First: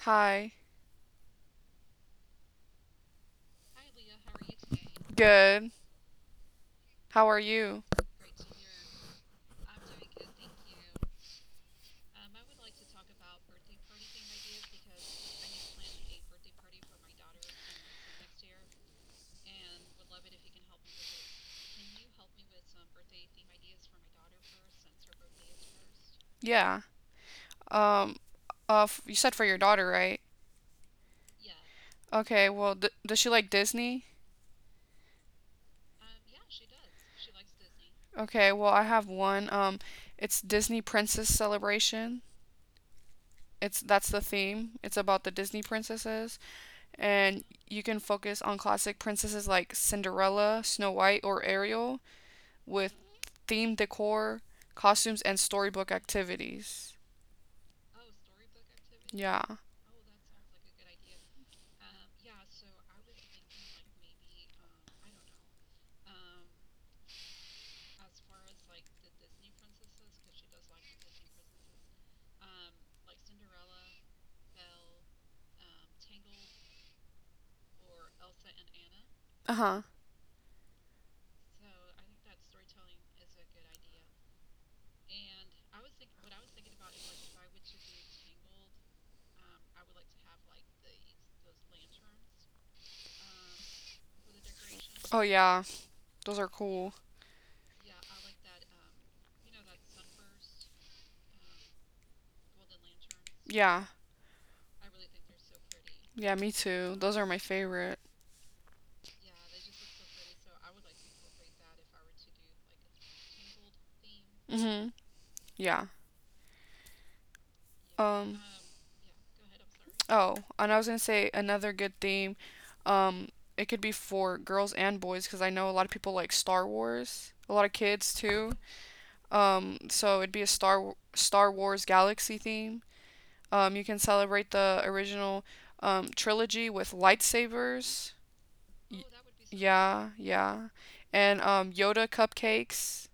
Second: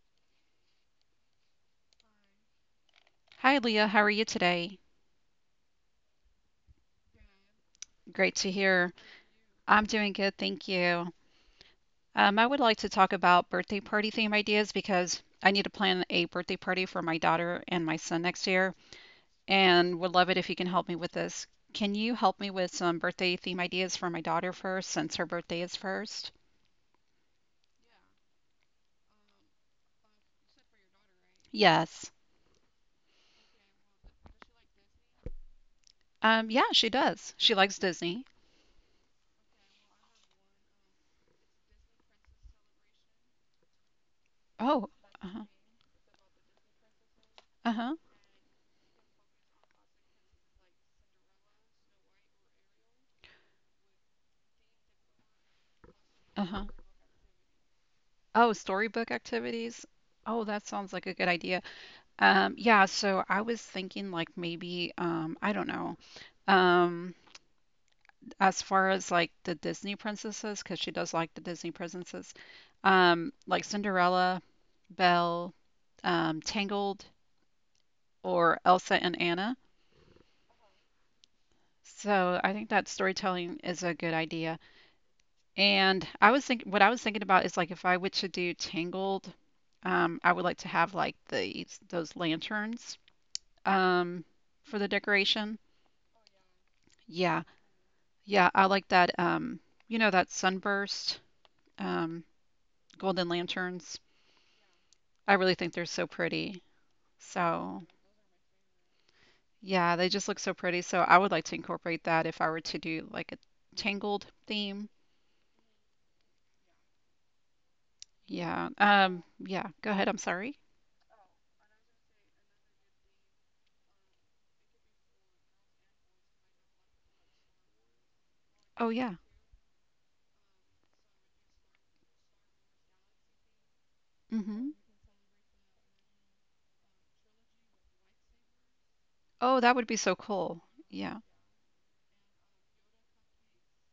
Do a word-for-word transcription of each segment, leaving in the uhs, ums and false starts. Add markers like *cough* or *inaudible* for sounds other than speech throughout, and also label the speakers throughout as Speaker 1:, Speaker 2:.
Speaker 1: Hi.
Speaker 2: Hi, Leah. How are you today?
Speaker 1: Good. How are you?
Speaker 2: Great to hear. I'm doing good, thank you. Um, I would like to talk about birthday party theme ideas because I need to plan a birthday party for my daughter and my son next year, and would love it if you can help me with this. Can you help me with some birthday theme ideas for my daughter first, since her birthday is first?
Speaker 1: Yeah. Um, uh, f You said for your daughter, right?
Speaker 2: Yes.
Speaker 1: Okay, well, d does she like Disney?
Speaker 2: Um, yeah, she does. She likes Disney.
Speaker 1: Okay, well, I have one. Um, it's Disney Princess Celebration. It's
Speaker 2: Oh,
Speaker 1: that's the
Speaker 2: uh-huh,
Speaker 1: theme. It's about the Disney princesses,
Speaker 2: uh-huh,
Speaker 1: and you can focus on classic princesses like Cinderella, Snow White, or Ariel with theme decor, costumes, and
Speaker 2: uh-huh.
Speaker 1: storybook activities.
Speaker 2: Oh, storybook activities.
Speaker 1: Yeah.
Speaker 2: Oh, that sounds like a good idea. Um, yeah, so I was thinking like maybe um I don't know. Um as far as like the Disney princesses, because she does like the Disney princesses. Um like Cinderella, Belle, um Tangled, or Elsa and Anna.
Speaker 1: Uh-huh.
Speaker 2: So I think that storytelling is a good idea. And I was thinking what I was thinking about is, like, if I were to do Tangled, um I would like to have like the those lanterns um for the decoration.
Speaker 1: Oh yeah. Those are
Speaker 2: Yeah.
Speaker 1: cool.
Speaker 2: Yeah, I like that. Um, you know that sunburst, um, golden lanterns.
Speaker 1: Yeah,
Speaker 2: I really think they're so pretty.
Speaker 1: yeah, me too.
Speaker 2: So
Speaker 1: Those are my favorite.
Speaker 2: yeah, they just look so pretty. So I would like to incorporate that if I were to do like a Tangled theme.
Speaker 1: Mhm. Yeah.
Speaker 2: Yeah. Um,
Speaker 1: Um.
Speaker 2: yeah. Go ahead. I'm sorry.
Speaker 1: Oh, and I was gonna say another good theme. Um, it could be for girls and boys because I know a lot of people like Star Wars. A lot of
Speaker 2: Oh
Speaker 1: kids
Speaker 2: yeah.
Speaker 1: too. Um, so it'd be a Star Star Wars Galaxy theme. Um, you
Speaker 2: Mm-hmm.
Speaker 1: can celebrate the original um, trilogy with lightsabers.
Speaker 2: Oh, that
Speaker 1: Y-
Speaker 2: would be so cool.
Speaker 1: yeah,
Speaker 2: Yeah.
Speaker 1: yeah, and um, Yoda cupcakes.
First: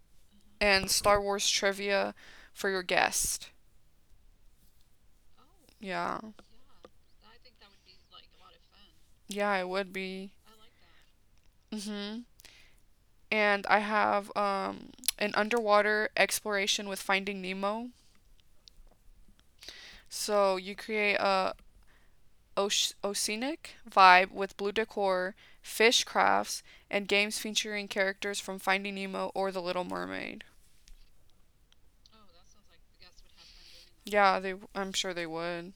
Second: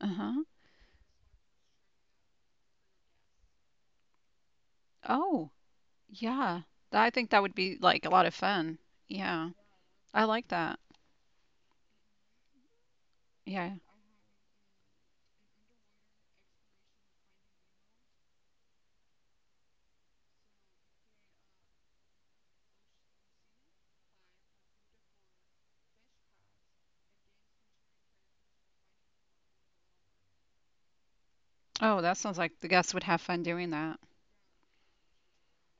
Speaker 2: Uh-huh.
Speaker 1: And Star Wars trivia for your guest.
Speaker 2: Oh,
Speaker 1: Yeah.
Speaker 2: yeah. Th- I think that would be like a lot of fun. Yeah.
Speaker 1: Yeah, it would
Speaker 2: I
Speaker 1: be.
Speaker 2: like that.
Speaker 1: hmm And
Speaker 2: Yeah.
Speaker 1: I have um, an underwater exploration with Finding Nemo. So you create a oceanic vibe with blue decor, fish crafts, and games featuring characters from Finding Nemo or The Little Mermaid.
Speaker 2: Oh, that sounds like the guests would have fun doing that.
Speaker 1: Yeah, they. I'm sure they would.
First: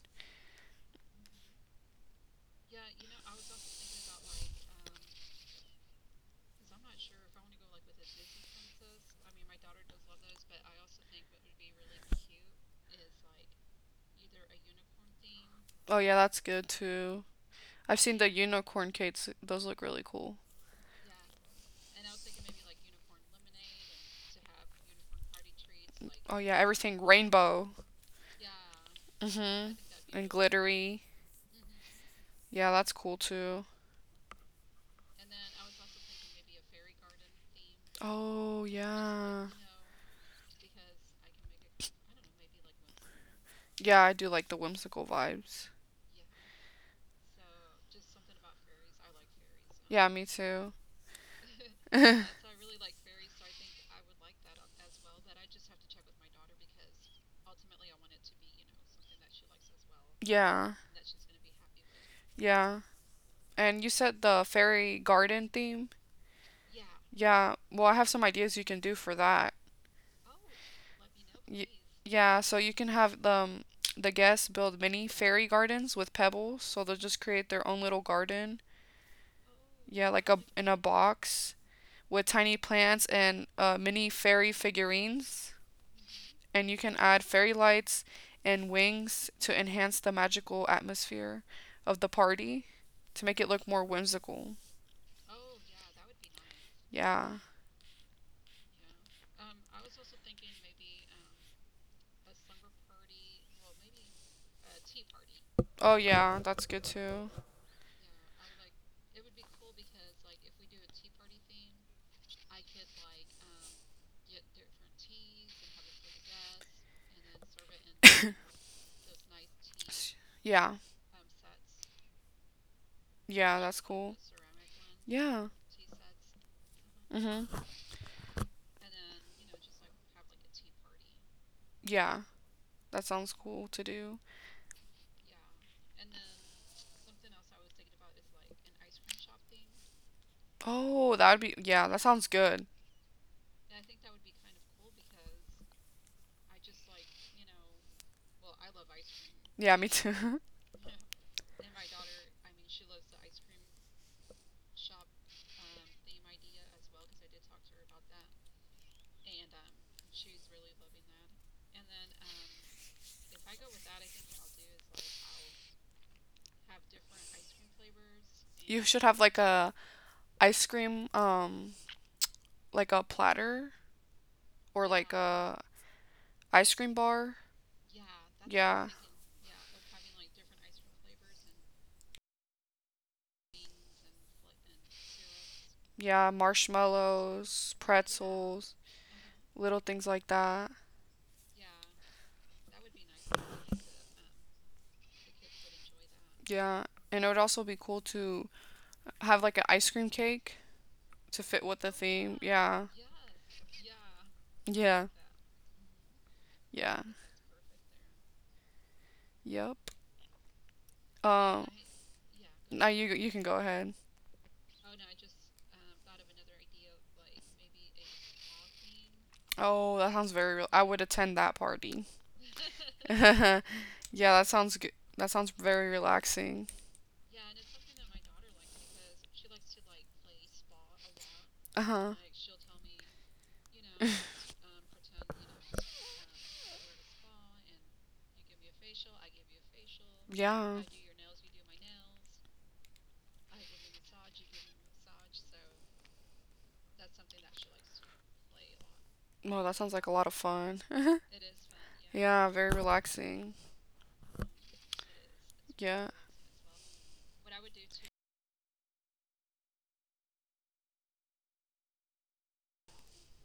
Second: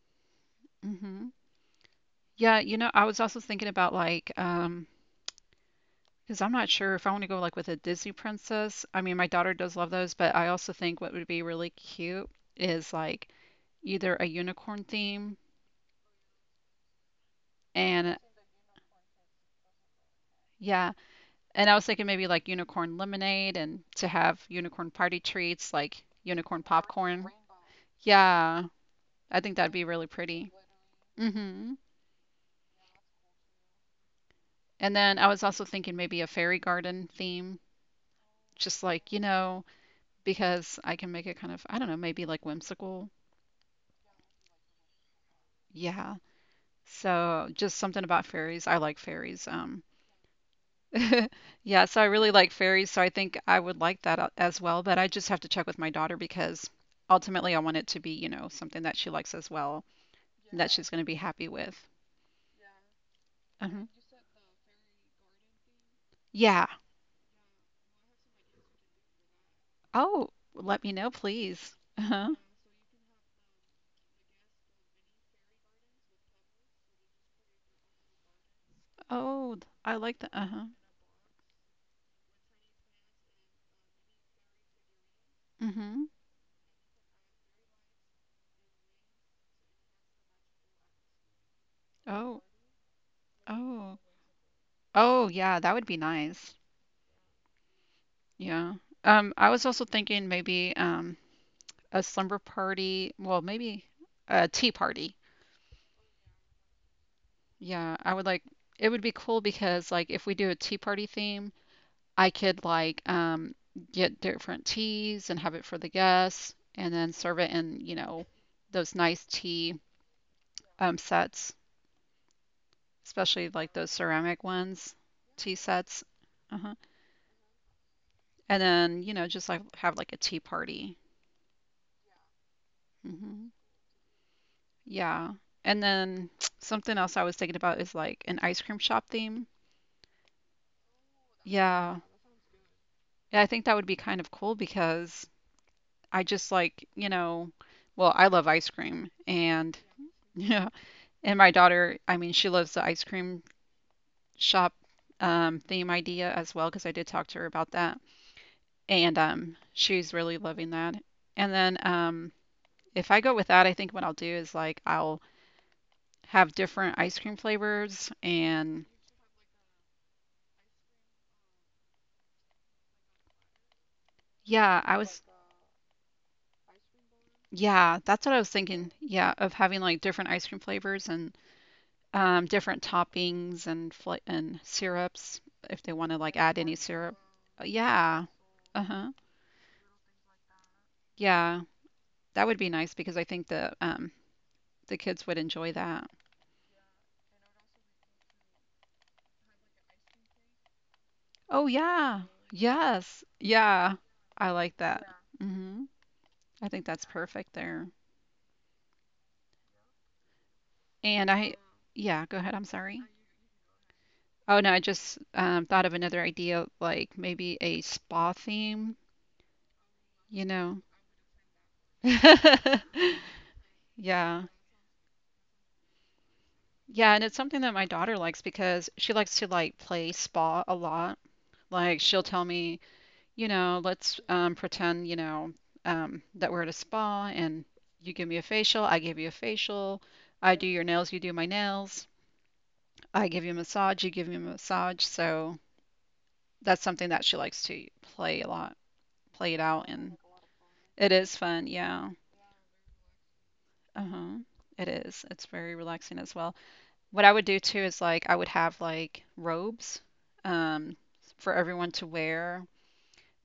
Speaker 2: Mm-hmm. Yeah, you know, I was also thinking about, like, um, because I'm not sure if I want to go like with a Disney princess. I mean, my daughter does love those, but I also think what would be really cute is like either a unicorn theme,
Speaker 1: Oh yeah, that's good too. I've
Speaker 2: and
Speaker 1: seen the unicorn cakes. Those look really cool.
Speaker 2: yeah, and I was thinking maybe like unicorn lemonade, and to have unicorn party treats like
Speaker 1: Oh yeah,
Speaker 2: unicorn
Speaker 1: everything
Speaker 2: popcorn.
Speaker 1: rainbow.
Speaker 2: Yeah, I think that'd
Speaker 1: Mm-hmm.
Speaker 2: be really
Speaker 1: And
Speaker 2: pretty.
Speaker 1: glittery.
Speaker 2: Hmm.
Speaker 1: Yeah, that's cool too.
Speaker 2: And then I was also thinking maybe a fairy garden theme,
Speaker 1: Oh,
Speaker 2: just, like, you
Speaker 1: yeah.
Speaker 2: know, because I can make it kind of, I don't know, maybe like whimsical.
Speaker 1: Yeah, I do like the whimsical vibes.
Speaker 2: Yeah. So just something about fairies. I like fairies. Um,
Speaker 1: Yeah, me too.
Speaker 2: *laughs* yeah, so I really like fairies,
Speaker 1: *laughs*
Speaker 2: so I think I would like that a- as well, but I just have to check with my daughter because ultimately I want it to be, you know, something that she likes as well, and
Speaker 1: Yeah,
Speaker 2: that she's going to be happy with.
Speaker 1: yeah.
Speaker 2: Uh
Speaker 1: And you
Speaker 2: huh.
Speaker 1: said the fairy garden theme?
Speaker 2: Yeah.
Speaker 1: Yeah, well, I have some ideas you can do for that.
Speaker 2: Oh, let me know,
Speaker 1: Y-
Speaker 2: please. Uh-huh.
Speaker 1: yeah, so you can have the um, the guests build mini fairy gardens with pebbles, so they'll just create their own little garden.
Speaker 2: Oh, I
Speaker 1: Yeah,
Speaker 2: like
Speaker 1: like
Speaker 2: the.
Speaker 1: a in
Speaker 2: Uh-huh.
Speaker 1: a box with tiny plants and uh, mini fairy figurines,
Speaker 2: Mm-hmm.
Speaker 1: and you can add fairy lights and wings to enhance the magical atmosphere of the
Speaker 2: Oh,
Speaker 1: party to make it look more
Speaker 2: oh.
Speaker 1: whimsical.
Speaker 2: Oh, yeah, that would be nice.
Speaker 1: Yeah.
Speaker 2: Yeah. Um, I was also thinking maybe um a slumber party. Well, maybe a tea party.
Speaker 1: Oh yeah, that's good too.
Speaker 2: Yeah, I would like it would be cool because, like, if we do a tea party theme, I could, like, um get different teas and have it for the guests, and then serve it in, you know, those nice tea
Speaker 1: Yeah.
Speaker 2: um sets, especially
Speaker 1: Yeah,
Speaker 2: like
Speaker 1: that's
Speaker 2: those
Speaker 1: cool.
Speaker 2: ceramic ones,
Speaker 1: Yeah.
Speaker 2: tea sets. Uh-huh.
Speaker 1: Mhm.
Speaker 2: And then, you know, just, like, have like a tea party.
Speaker 1: Yeah. That sounds
Speaker 2: Hmm.
Speaker 1: cool to do.
Speaker 2: Yeah. And then *tsk* something else I was thinking about is like an ice cream shop theme.
Speaker 1: Oh, that would be, yeah,
Speaker 2: Yeah.
Speaker 1: that sounds good.
Speaker 2: Yeah, I think that would be kind of cool because I just, like, you know, well, I love ice cream,
Speaker 1: Yeah,
Speaker 2: and
Speaker 1: me too. *laughs*
Speaker 2: *laughs*
Speaker 1: Have
Speaker 2: yeah, and my daughter, I mean, she loves the ice cream shop um, theme idea as well because I did talk to her about that. And um, she's really loving that. And then um, if I go with that, I think what I'll do is, like, I'll have different ice cream flavors,
Speaker 1: You
Speaker 2: and
Speaker 1: should have like a ice cream um like a platter
Speaker 2: yeah,
Speaker 1: or
Speaker 2: I
Speaker 1: like,
Speaker 2: was
Speaker 1: yeah, a ice cream bar.
Speaker 2: yeah, that's what I was
Speaker 1: Yeah.
Speaker 2: thinking. Yeah, of having like different ice cream flavors and um, different toppings and fla and syrups, if they
Speaker 1: Thinking.
Speaker 2: want to
Speaker 1: Yeah,
Speaker 2: like add any syrup. Uh,
Speaker 1: marshmallows, yeah,
Speaker 2: Yeah.
Speaker 1: pretzels,
Speaker 2: Uh-huh.
Speaker 1: little things like that.
Speaker 2: Yeah. That would be nice because I think the um the kids would enjoy that.
Speaker 1: Yeah. And it would also be cool to have like an ice cream cake to fit
Speaker 2: Oh
Speaker 1: with the oh
Speaker 2: yeah.
Speaker 1: theme. Yeah.
Speaker 2: Yes. Yeah. I like that.
Speaker 1: Yeah.
Speaker 2: Mhm. I think
Speaker 1: Yeah.
Speaker 2: that's perfect there.
Speaker 1: Yeah. Yep.
Speaker 2: And I
Speaker 1: Um
Speaker 2: yeah, go ahead. I'm
Speaker 1: I now
Speaker 2: sorry.
Speaker 1: you you can go ahead.
Speaker 2: Oh no, I just um, thought of another idea, like maybe a spa theme,
Speaker 1: Oh, that sounds
Speaker 2: you
Speaker 1: very real. I
Speaker 2: know.
Speaker 1: would attend that party. *laughs*
Speaker 2: *laughs*
Speaker 1: Yeah,
Speaker 2: Yeah.
Speaker 1: that sounds good. That sounds very relaxing.
Speaker 2: Yeah, and it's something that my daughter likes because she likes to, like, play spa a lot.
Speaker 1: Uh
Speaker 2: Like
Speaker 1: huh.
Speaker 2: she'll tell me, you know, let's,
Speaker 1: *laughs*
Speaker 2: um, pretend, you know, um, that we're at a spa, and you give me a facial, I give you a facial, I do
Speaker 1: Yeah.
Speaker 2: your nails, you do my nails, I give you a massage, you give me a massage. So that's something that she likes to play a lot, play it
Speaker 1: Well, that
Speaker 2: out,
Speaker 1: sounds like a
Speaker 2: and
Speaker 1: lot of fun.
Speaker 2: it is fun. Yeah,
Speaker 1: *laughs* Yeah, very relaxing.
Speaker 2: uh-huh. It is. It's very
Speaker 1: Yeah.
Speaker 2: relaxing as well. What I would do too is, like, I would have like robes, um, for everyone to wear,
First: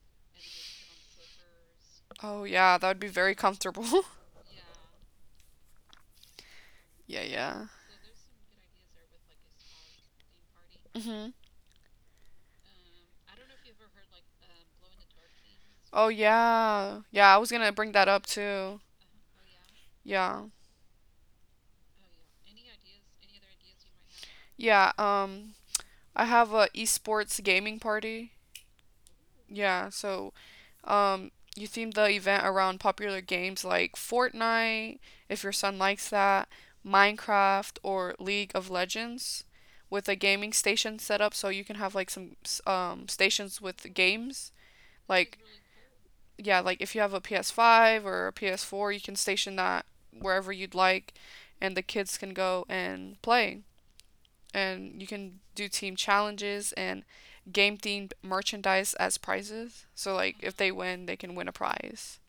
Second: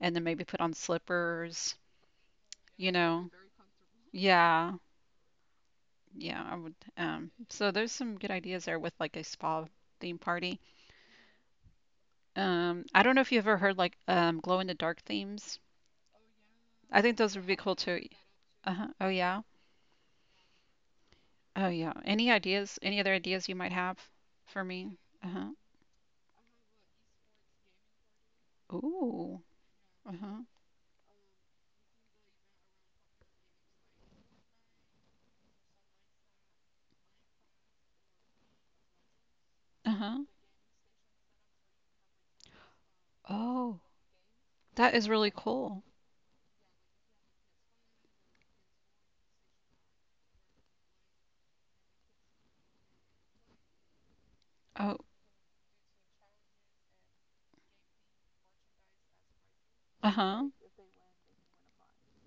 Speaker 2: and then maybe put on slippers,
Speaker 1: Oh, yeah, that
Speaker 2: you
Speaker 1: would be
Speaker 2: know.
Speaker 1: very comfortable. *laughs*
Speaker 2: Yeah, yeah, I would.
Speaker 1: Yeah,
Speaker 2: Um,
Speaker 1: yeah.
Speaker 2: so there's some good ideas there with like a spa theme party.
Speaker 1: Mhm.
Speaker 2: Um, I don't know if you've ever heard, like, um, glow in the dark themes.
Speaker 1: Oh,
Speaker 2: I
Speaker 1: yeah.
Speaker 2: think those
Speaker 1: Yeah, I
Speaker 2: would
Speaker 1: was
Speaker 2: be
Speaker 1: gonna
Speaker 2: cool
Speaker 1: bring
Speaker 2: too.
Speaker 1: that up too.
Speaker 2: Uh-huh. Oh yeah.
Speaker 1: Yeah.
Speaker 2: Oh yeah. Any ideas? Any other ideas you might have for me?
Speaker 1: Yeah,
Speaker 2: Uh-huh.
Speaker 1: um, I have a esports gaming party.
Speaker 2: Ooh.
Speaker 1: Yeah, so
Speaker 2: Uh-huh.
Speaker 1: Um, you theme the event around popular games like Fortnite, if your son likes that, Minecraft, or League of Legends, with a
Speaker 2: Uh-huh.
Speaker 1: gaming station set up so you can have like some um, stations
Speaker 2: Oh,
Speaker 1: with games.
Speaker 2: that is really
Speaker 1: Like,
Speaker 2: cool.
Speaker 1: yeah, like if you have a P S five or a P S four, you can station that wherever you'd like, and the kids can go and play and
Speaker 2: Oh,
Speaker 1: you can do team challenges and game themed merchandise as prizes. So like
Speaker 2: uh-huh.
Speaker 1: if they win, they can win a prize.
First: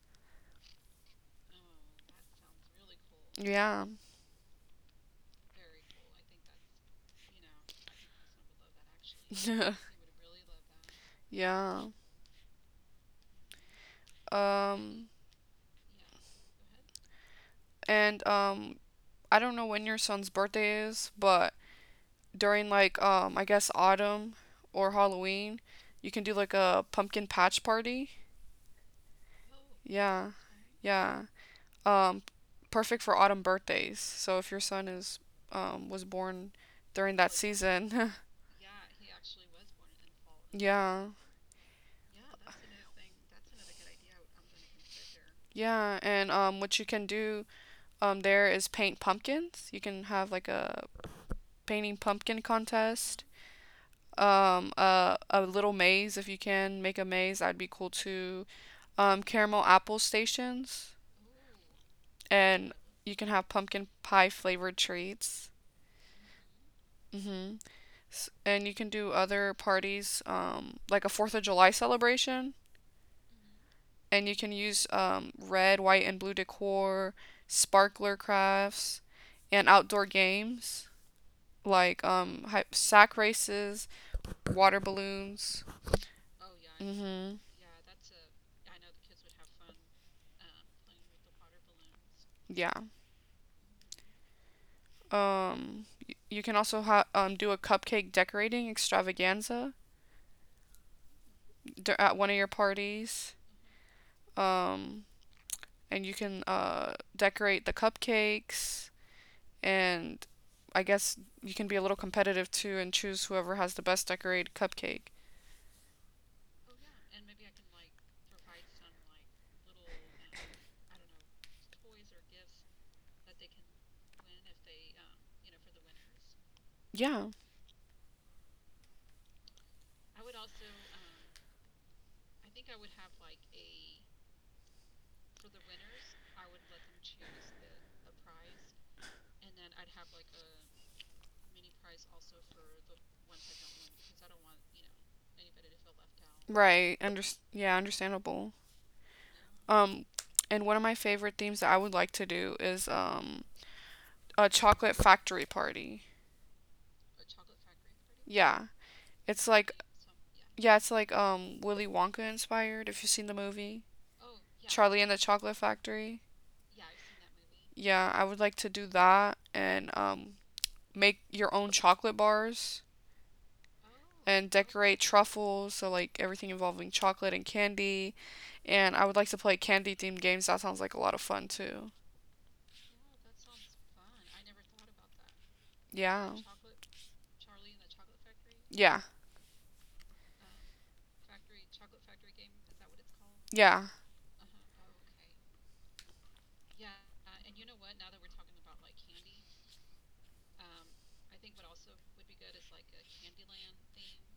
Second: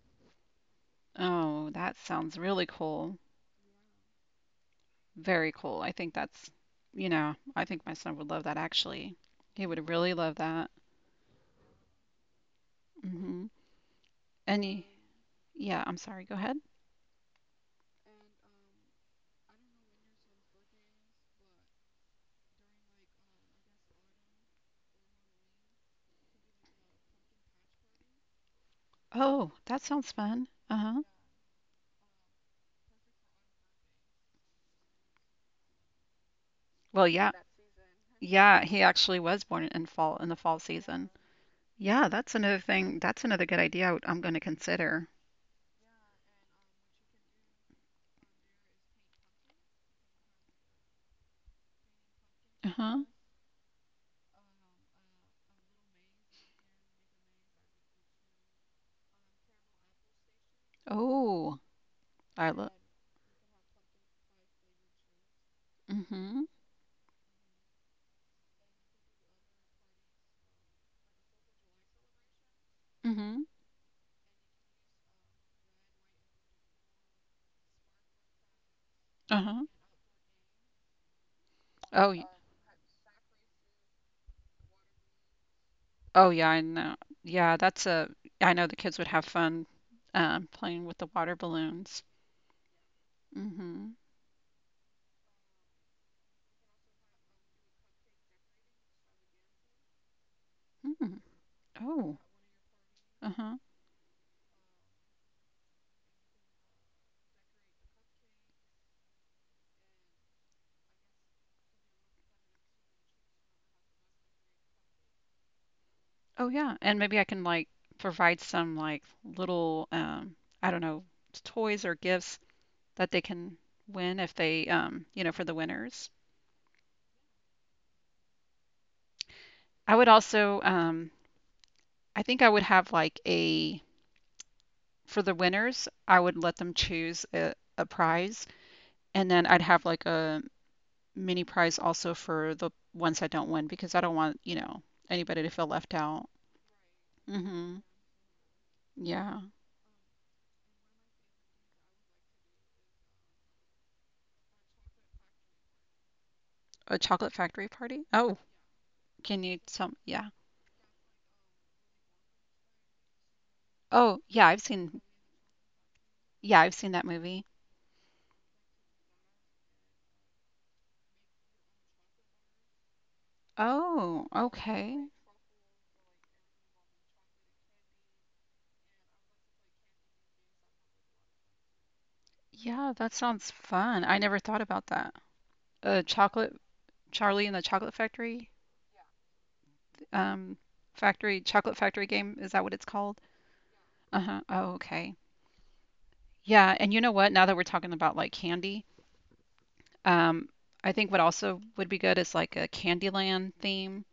Speaker 2: Oh, that sounds really cool.
Speaker 1: Yeah.
Speaker 2: Very cool. I think that's, you know, I think my son would love that, actually. He would
Speaker 1: *laughs*
Speaker 2: really love that.
Speaker 1: Yeah.
Speaker 2: Mm-hmm. Any,
Speaker 1: Um
Speaker 2: yeah, I'm sorry, go ahead.
Speaker 1: and um I don't know when your son's birthday is, but during like um I guess autumn or Halloween, you can do like a pumpkin patch party.
Speaker 2: Oh, that sounds
Speaker 1: Yeah.
Speaker 2: fun. Uh-huh.
Speaker 1: Yeah. Um Perfect for autumn birthdays. So if your son is um was born
Speaker 2: Well,
Speaker 1: during that
Speaker 2: yeah.
Speaker 1: season, *laughs*
Speaker 2: Yeah, he actually was born in fall in the fall
Speaker 1: Yeah.
Speaker 2: season. Yeah, that's another thing. That's another good idea I would, I'm going to consider.
Speaker 1: Yeah, and um what you can do um there is paint pumpkins. You can have like a painting pumpkin
Speaker 2: Uh-huh.
Speaker 1: contest. Um a a little maze if you can make a maze, that'd be cool too. Um caramel apple stations
Speaker 2: Oh, I
Speaker 1: and
Speaker 2: love.
Speaker 1: you can have pumpkin pie flavored treats.
Speaker 2: Mm-hmm.
Speaker 1: Mhm. S- And you can do other parties um like a fourth of July celebration.
Speaker 2: Mm-hmm.
Speaker 1: And you can use um, red, white, and blue decor, sparkler crafts, and
Speaker 2: Uh-huh.
Speaker 1: outdoor games like
Speaker 2: Oh, y-
Speaker 1: um, sack races, water balloons.
Speaker 2: Oh yeah, I know.
Speaker 1: Mm-hmm.
Speaker 2: Yeah, that's a. I know the kids would have fun, um, playing with the water balloons.
Speaker 1: Yeah.
Speaker 2: Mm-hmm.
Speaker 1: Um, you can also ha- um, do a cupcake decorating extravaganza
Speaker 2: Mm.
Speaker 1: d- at
Speaker 2: Oh.
Speaker 1: one of your parties.
Speaker 2: Uh-huh.
Speaker 1: Um, and you can uh, decorate the cupcakes. And I guess you can be a little competitive too and choose whoever has the best decorated cupcake.
Speaker 2: Oh yeah, and maybe I can, like, provide some, like, little, um, I don't know, toys or gifts that they can win if they um, you know for the winners.
Speaker 1: Yeah.
Speaker 2: I would also, um, I think I would have like a. For the winners, I would let them choose a, a prize, and then I'd have like a mini prize also for the ones that don't win, because I don't want, you know, anybody to feel left out.
Speaker 1: Right. Under Yeah,
Speaker 2: Mhm.
Speaker 1: understandable.
Speaker 2: Yeah.
Speaker 1: Um, and one of my favorite themes that I would like to do is um a chocolate factory party.
Speaker 2: A chocolate factory party? Oh,
Speaker 1: Yeah.
Speaker 2: can
Speaker 1: It's
Speaker 2: you
Speaker 1: like
Speaker 2: tell me? Yeah.
Speaker 1: Yeah, it's like um Willy Wonka inspired if you've seen the movie.
Speaker 2: Oh, yeah, I've
Speaker 1: Charlie
Speaker 2: seen
Speaker 1: and the Chocolate Factory.
Speaker 2: yeah, I've seen that movie.
Speaker 1: Yeah, I would like to do that and um make your own chocolate bars
Speaker 2: Oh,
Speaker 1: and decorate
Speaker 2: okay.
Speaker 1: truffles, so like everything involving chocolate and candy. And I would like to play candy themed games. That sounds like a lot of fun too.
Speaker 2: Yeah, that sounds fun. I never thought about that. A
Speaker 1: Yeah.
Speaker 2: chocolate Charlie and the Chocolate Factory,
Speaker 1: Yeah.
Speaker 2: um factory, chocolate factory game, is that what it's called?
Speaker 1: Yeah.
Speaker 2: Uh-huh. Oh, okay. Yeah, and you know what? Now that we're talking about, like, candy, Um, I think what also would be good is like a Candyland theme.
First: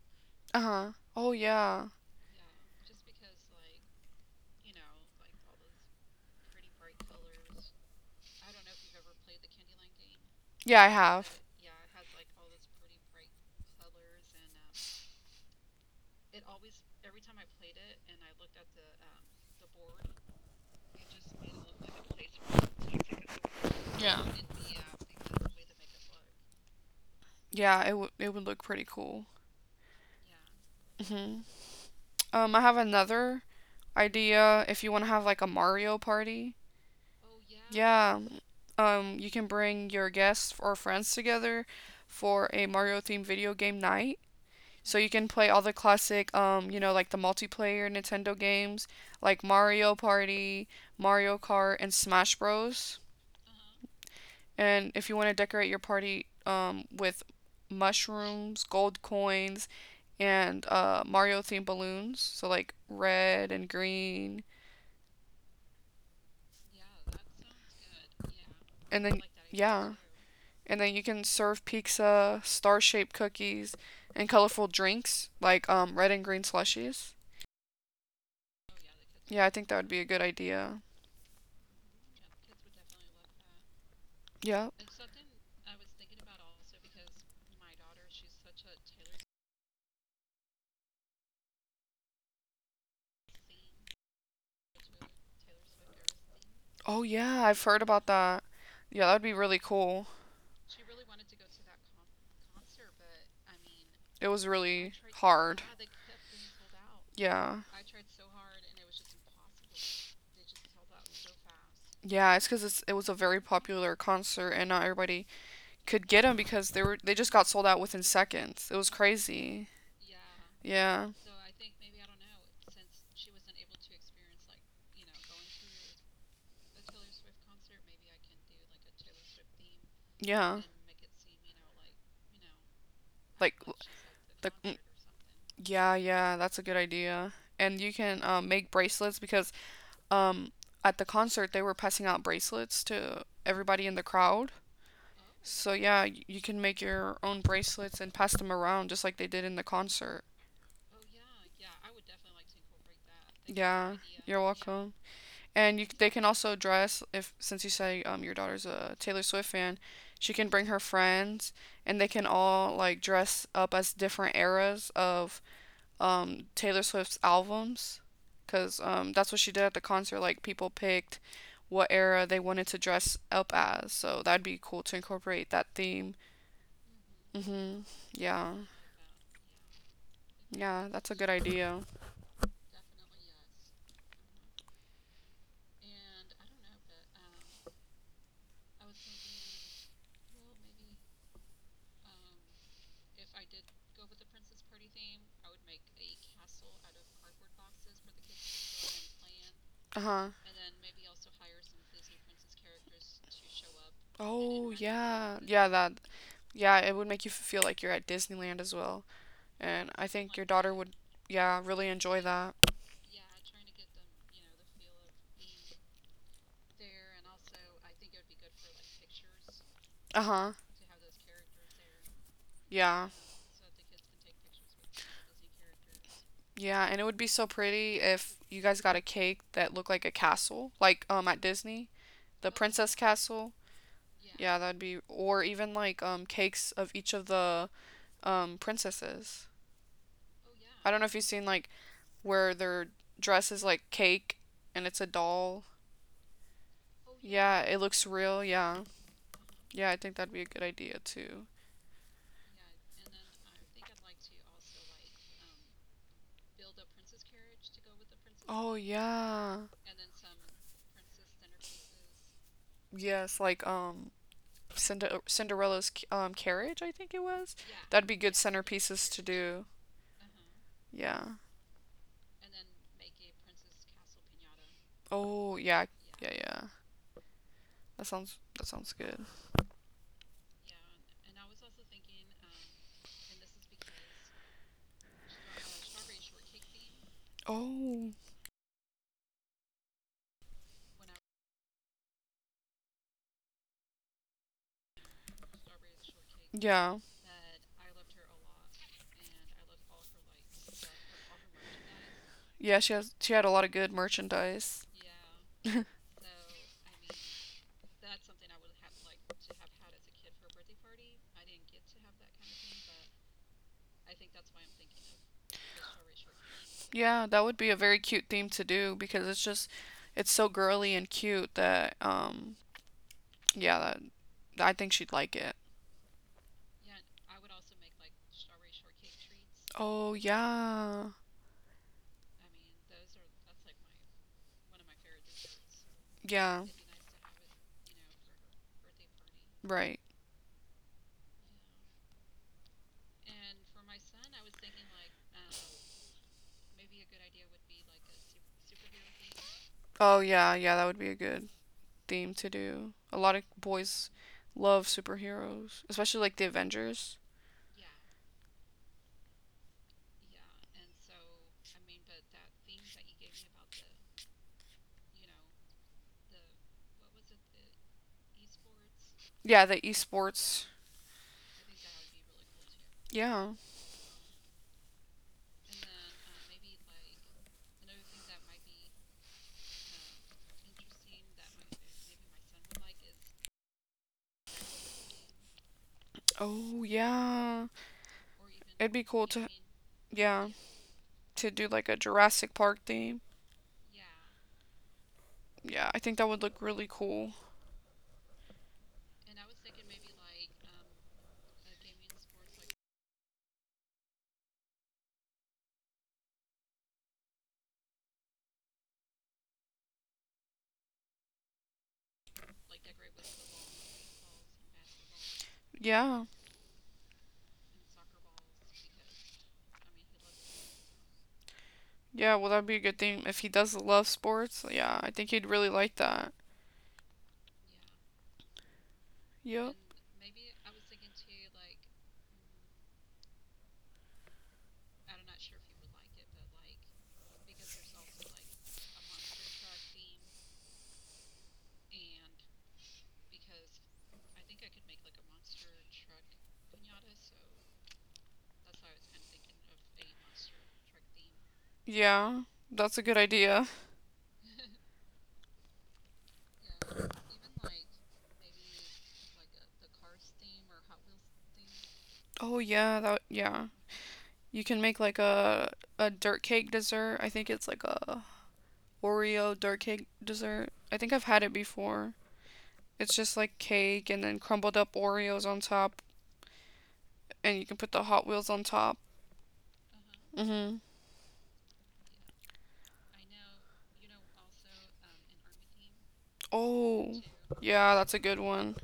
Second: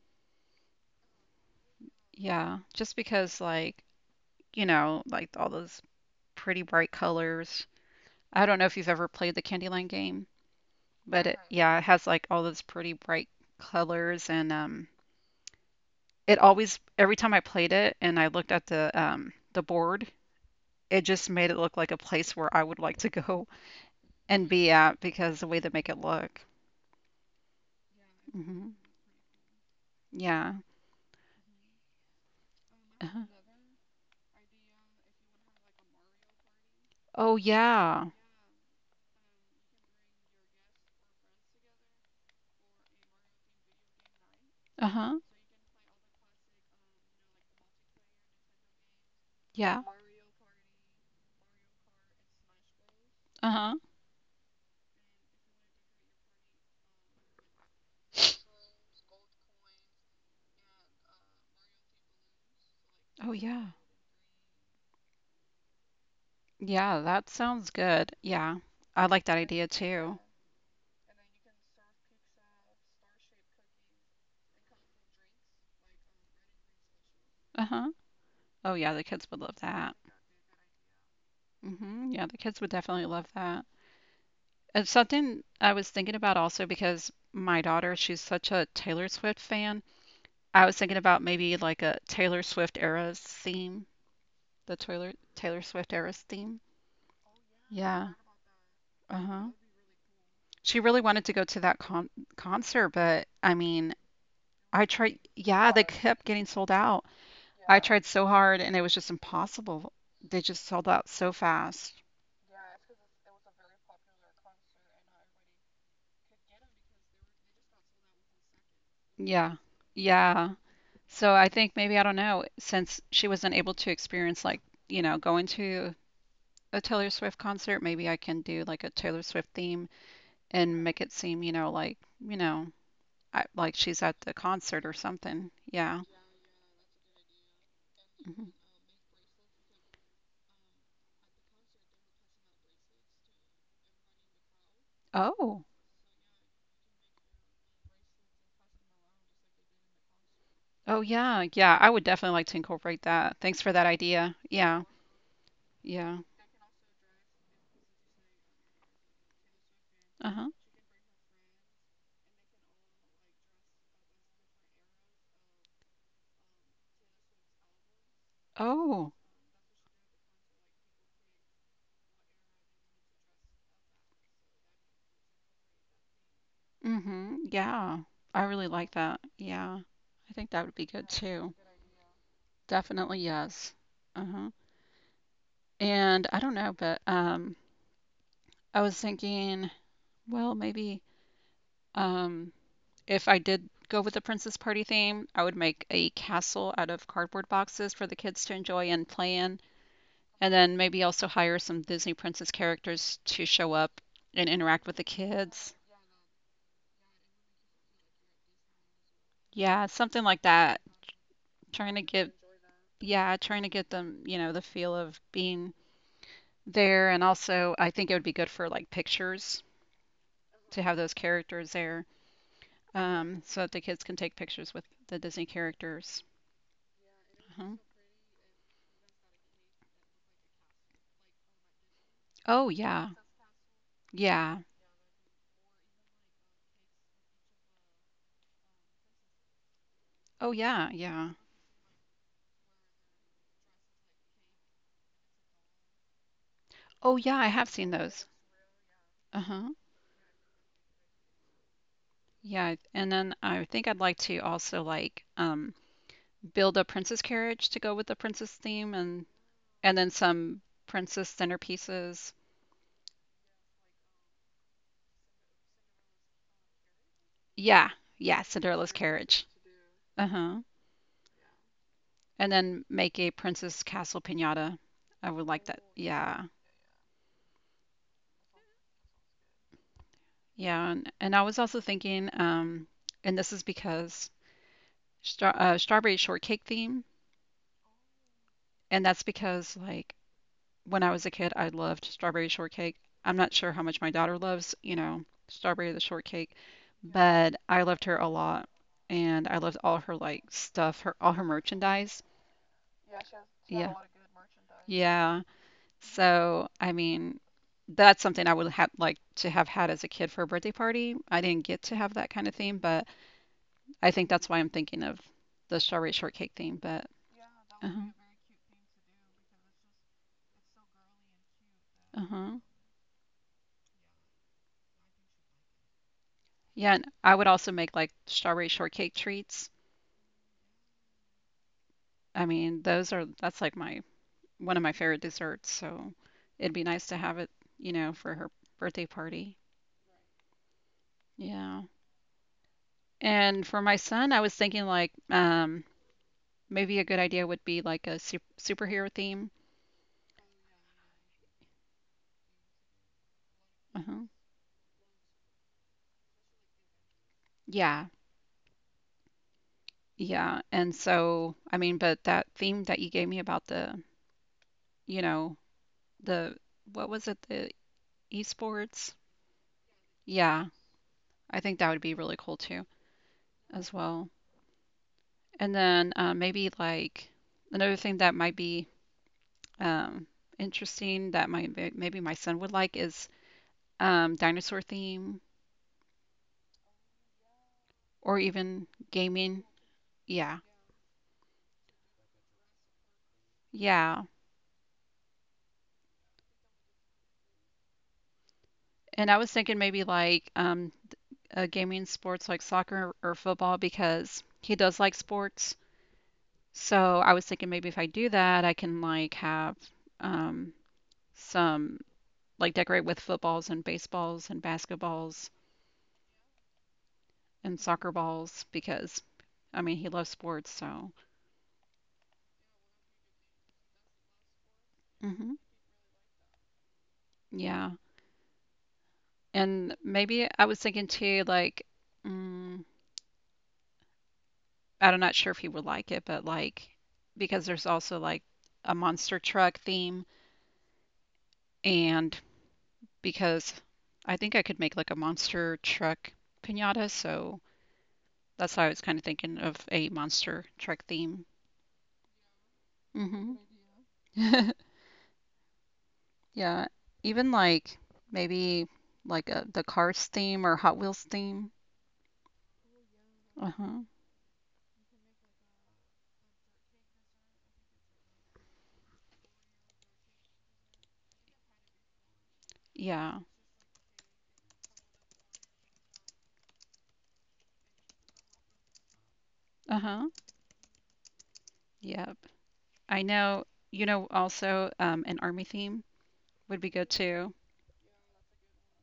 Speaker 1: Uh huh. Oh yeah.
Speaker 2: Yeah, just because, like, you know, like all those pretty bright colors. I don't know if you've ever played the Candyland game,
Speaker 1: Yeah, I
Speaker 2: but it
Speaker 1: have.
Speaker 2: yeah, it has like all those pretty bright colors, and um it always every time I played it and I looked at the um the board, it just made it look like a place where I would like to go
Speaker 1: Yeah.
Speaker 2: and be at, because the way they make it look.
Speaker 1: Yeah, it would it would
Speaker 2: Hmm.
Speaker 1: look pretty cool.
Speaker 2: Yeah.
Speaker 1: hmm Um, I have
Speaker 2: Uh-huh.
Speaker 1: another idea. If you want to have like a Mario party,
Speaker 2: Oh yeah.
Speaker 1: yeah. Um, you can bring your guests or friends together for a Mario themed video game night. So
Speaker 2: Uh-huh.
Speaker 1: you can play all the classic, um, you know, like the multiplayer Nintendo games, like
Speaker 2: Yeah.
Speaker 1: Mario Party, Mario Kart, and Smash Bros.
Speaker 2: Uh-huh.
Speaker 1: And if you want to decorate your party um, with mushrooms, gold coins, and uh, Mario themed balloons, so like
Speaker 2: Oh
Speaker 1: red
Speaker 2: yeah.
Speaker 1: and green,
Speaker 2: Yeah, that sounds good. Yeah. I
Speaker 1: and
Speaker 2: like that
Speaker 1: then
Speaker 2: idea
Speaker 1: yeah,
Speaker 2: too.
Speaker 1: and then you can serve pizza, star shaped cookies, and colorful drinks like um, red and green slushies.
Speaker 2: Uh-huh. Oh yeah, the kids would love
Speaker 1: Yeah, I think that
Speaker 2: that.
Speaker 1: would be a good idea.
Speaker 2: Mhm. Yeah, the kids would definitely love that.
Speaker 1: Yeah.
Speaker 2: It's something I was thinking about also because my daughter, she's such a Taylor Swift fan. I was thinking about maybe like a Taylor Swift era's theme, the Taylor Taylor Swift era's theme.
Speaker 1: Oh yeah, I've heard
Speaker 2: Yeah.
Speaker 1: about that. Yeah, that would
Speaker 2: Uh-huh.
Speaker 1: be really cool.
Speaker 2: She really wanted to go to that con concert, but I mean,
Speaker 1: It was
Speaker 2: I
Speaker 1: really
Speaker 2: tried, yeah,
Speaker 1: hard.
Speaker 2: they kept getting sold out.
Speaker 1: Yeah.
Speaker 2: I tried so hard, and it was just impossible. They just sold out so fast.
Speaker 1: Yeah, it's because it's it was a very popular concert and not everybody could get them because they were they just got sold out within seconds. It was
Speaker 2: Yeah.
Speaker 1: crazy.
Speaker 2: Yeah.
Speaker 1: Yeah,
Speaker 2: So I think maybe, I don't know, since she wasn't able to experience, like, you know, going to a Taylor Swift concert, maybe I can do like a Taylor Swift theme
Speaker 1: yeah.
Speaker 2: and make it seem, you know, like, you know, I,
Speaker 1: Like
Speaker 2: like
Speaker 1: l-
Speaker 2: she's at the
Speaker 1: the
Speaker 2: concert or
Speaker 1: mm,
Speaker 2: something. Yeah.
Speaker 1: yeah, yeah, that's a good idea. And you can
Speaker 2: Hmm.
Speaker 1: um, make bracelets because um at the concert they were passing out bracelets to everybody in the crowd.
Speaker 2: Oh.
Speaker 1: So yeah, y- you can make your own bracelets and pass them around just like they did in the concert.
Speaker 2: Oh yeah. Yeah, I would definitely like to incorporate that. Thanks for that
Speaker 1: Yeah,
Speaker 2: idea.
Speaker 1: you're
Speaker 2: Yeah.
Speaker 1: welcome. And you,
Speaker 2: Yeah.
Speaker 1: they can also dress if since you say um your daughter's a Taylor Swift fan, she
Speaker 2: Uh-huh.
Speaker 1: can bring her friends and they can all like dress up as different eras of um Taylor Swift's albums cuz
Speaker 2: Oh,
Speaker 1: um that's what she did at the concert like people picked what era they wanted to dress up as. So that'd be cool to incorporate that theme.
Speaker 2: mm mhm. Yeah.
Speaker 1: Mhm.
Speaker 2: I really
Speaker 1: Yeah.
Speaker 2: like that. Yeah. I think that would be
Speaker 1: Yeah,
Speaker 2: good
Speaker 1: that's a good
Speaker 2: too.
Speaker 1: idea.
Speaker 2: Definitely, yes. Uh-huh. And I don't know, but um I was thinking, well, maybe um if I did go with the princess party theme, I would make a castle out of cardboard boxes for the kids to enjoy and play in,
Speaker 1: Uh-huh.
Speaker 2: and then maybe also hire some Disney princess characters to show up and interact
Speaker 1: Oh,
Speaker 2: with the
Speaker 1: yeah.
Speaker 2: kids.
Speaker 1: Yeah, that yeah, it would make you feel like you're at Disneyland as well.
Speaker 2: Yeah,
Speaker 1: And
Speaker 2: something
Speaker 1: I
Speaker 2: like
Speaker 1: think your
Speaker 2: that.
Speaker 1: daughter would, yeah,
Speaker 2: Trying to
Speaker 1: really
Speaker 2: get
Speaker 1: enjoy that.
Speaker 2: yeah, trying to get them, you know, the feel of being there. And also, I think it would be good for like pictures
Speaker 1: Uh huh.
Speaker 2: to have those characters there,
Speaker 1: Yeah.
Speaker 2: um, so that the kids can take pictures with the Disney characters.
Speaker 1: Yeah, and it would be so
Speaker 2: Mhm.
Speaker 1: pretty if you guys got a cake that looked like a castle, like um at Disney,
Speaker 2: Oh,
Speaker 1: the
Speaker 2: yeah.
Speaker 1: Princess Castle.
Speaker 2: Yeah.
Speaker 1: Yeah, that'd be or even like um cakes of each of the um princesses.
Speaker 2: Oh, yeah.
Speaker 1: I don't know
Speaker 2: Yeah.
Speaker 1: if you've seen like where their dress is like cake and it's a doll.
Speaker 2: Oh, yeah. I have
Speaker 1: Yeah,
Speaker 2: seen
Speaker 1: it looks
Speaker 2: those.
Speaker 1: real. Yeah.
Speaker 2: Uh-huh.
Speaker 1: Yeah, I think that'd be a good idea too.
Speaker 2: Yeah. And then I think I'd like to also like um, build a princess carriage to go with the princess
Speaker 1: Oh
Speaker 2: theme and
Speaker 1: yeah.
Speaker 2: and then some princess centerpieces.
Speaker 1: Yes, like um Cinder- Cinderella's um carriage, I think it was.
Speaker 2: Yeah,
Speaker 1: That'd be
Speaker 2: yeah,
Speaker 1: good
Speaker 2: Cinderella's
Speaker 1: centerpieces to
Speaker 2: carriage.
Speaker 1: do.
Speaker 2: Uh huh.
Speaker 1: Yeah.
Speaker 2: And then make a princess castle pinata. I would like
Speaker 1: Oh,
Speaker 2: that.
Speaker 1: yeah.
Speaker 2: Yeah,
Speaker 1: Yeah, yeah. That sounds that sounds good.
Speaker 2: yeah. And, and I was also thinking, um, and this is because stra- uh, strawberry shortcake theme,
Speaker 1: Oh,
Speaker 2: and that's because like when I was a kid, I loved strawberry shortcake. I'm not sure how much my daughter loves, you know, strawberry the shortcake,
Speaker 1: yeah.
Speaker 2: but I loved her a lot, and I loved all her like stuff, her all her merchandise.
Speaker 1: Yeah, she has she had a lot of good merchandise.
Speaker 2: Yeah.
Speaker 1: *laughs*
Speaker 2: So, I mean, that's something I would have like to have had as a kid for a birthday party. I didn't get to have that kind of theme, but I think that's why I'm thinking of the strawberry shortcake theme. But
Speaker 1: Yeah, that would be a
Speaker 2: uh-huh,
Speaker 1: very cute theme to do because it's just it's so girly and cute that
Speaker 2: uh-huh.
Speaker 1: um yeah, that I think she'd like it.
Speaker 2: Yeah, and I would also make like strawberry shortcake treats.
Speaker 1: Oh, yeah.
Speaker 2: I mean, those are that's like my one of my favorite desserts, so it'd
Speaker 1: Yeah.
Speaker 2: be nice to have it, you know, for her birthday party.
Speaker 1: Right.
Speaker 2: Yeah. And for my son, I was thinking like um maybe a good idea would be like a sup- superhero theme.
Speaker 1: Oh, yeah, yeah, that would be a good theme to do. A lot of
Speaker 2: Uh-huh.
Speaker 1: boys love superheroes, especially like the Avengers.
Speaker 2: Yeah, yeah. And so, I mean, but that theme that you gave me about the, you know, the, what was it, the esports?
Speaker 1: Yeah, the
Speaker 2: Yeah,
Speaker 1: esports.
Speaker 2: I think that would be really cool too,
Speaker 1: Yeah.
Speaker 2: as well. And then uh, maybe like another thing that might be um, interesting that my maybe my son would like is um, dinosaur theme
Speaker 1: Oh, yeah.
Speaker 2: or even
Speaker 1: It'd be cool
Speaker 2: gaming.
Speaker 1: to,
Speaker 2: Yeah,
Speaker 1: yeah, to do like a Jurassic Park theme.
Speaker 2: yeah.
Speaker 1: Yeah, I think that would look really cool.
Speaker 2: And I was thinking maybe like um, uh, gaming sports like soccer or football because he does like sports. So I was thinking maybe if I do that, I can like have um, some like decorate with footballs and baseballs and basketballs
Speaker 1: Yeah.
Speaker 2: and soccer balls because I mean he loves sports. So
Speaker 1: Yeah, well, that'd be a good thing if he does love sports. Yeah, I think
Speaker 2: hmm
Speaker 1: he'd really like that.
Speaker 2: yeah,
Speaker 1: Yep.
Speaker 2: and maybe
Speaker 1: And
Speaker 2: I was thinking too like mm, I'm not sure if he would like it, but like because there's also like a monster truck theme and because I think I could make like a monster truck pinata. So that's how I was kind of thinking of a monster truck theme.
Speaker 1: yeah, that's a good
Speaker 2: Hmm.
Speaker 1: idea.
Speaker 2: *laughs* Yeah, even like maybe like a, the Cars theme or Hot Wheels theme.
Speaker 1: Oh yeah, that, yeah.
Speaker 2: Uh-huh.
Speaker 1: You can make like a a dirt cake dessert. I think it's like a Oreo dirt cake dessert. I think I've had it before. It's
Speaker 2: Yeah.
Speaker 1: just like cake and then crumbled up Oreos on top, and you can put the Hot Wheels on top.
Speaker 2: Uh-huh.
Speaker 1: Mm-hmm.
Speaker 2: Yep. I know, you know, also um, an army theme would be good
Speaker 1: Oh,
Speaker 2: too.
Speaker 1: yeah, that's a good one.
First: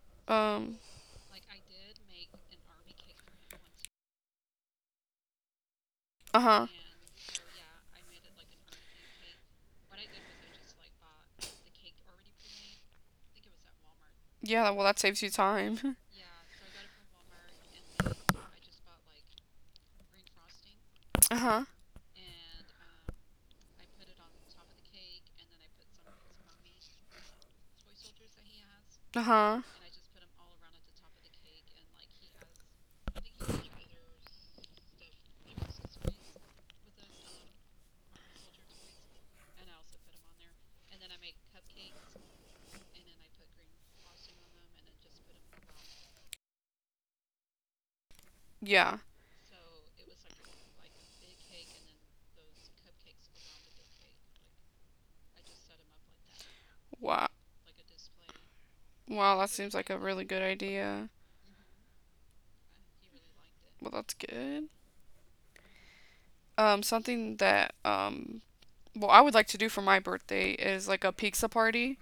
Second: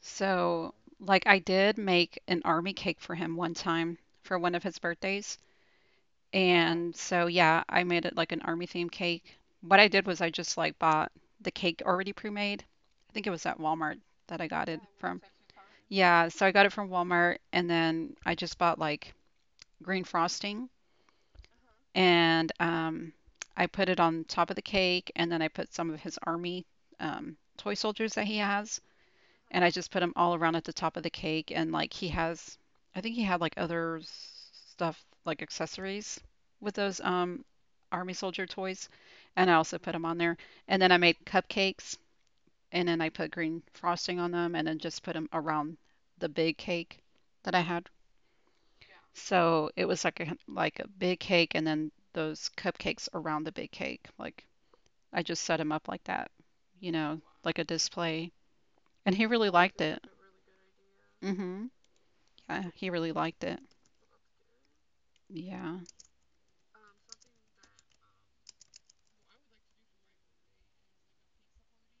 Speaker 2: So,
Speaker 1: Um,
Speaker 2: like, I did make an army cake for him one time for one of his birthdays.
Speaker 1: uh huh.
Speaker 2: And so yeah, I made it like an army themed cake. What I did was I just like bought the cake already pre-made. I think it was at Walmart that I
Speaker 1: Yeah,
Speaker 2: got it
Speaker 1: well, that saves
Speaker 2: from.
Speaker 1: you time.
Speaker 2: Yeah, so I got it from Walmart and then I just bought like green frosting
Speaker 1: *laughs* Uh huh.
Speaker 2: and um, I put it on top of the cake and then I put some of his army um, toy soldiers that he has
Speaker 1: Uh huh.
Speaker 2: and I just put them all around at the top of the cake. And like he has, I think he had like other s- stuff like accessories with those um army soldier toys, and I also put them on there. And then I made cupcakes, and then I put green frosting on them, and then just put them around the big cake that I had.
Speaker 1: Yeah.
Speaker 2: So it was like a like a big cake, and then those cupcakes around the big cake. Like I just set them up like that, you know,
Speaker 1: Wow.
Speaker 2: like a display. And he
Speaker 1: Wow, that
Speaker 2: really
Speaker 1: seems
Speaker 2: liked
Speaker 1: like a
Speaker 2: it.
Speaker 1: really good idea.
Speaker 2: hmm Uh, He really liked it.
Speaker 1: Well, that's good.
Speaker 2: Yeah.
Speaker 1: Um, something that um what I would like to do for my birthday is like a pizza party.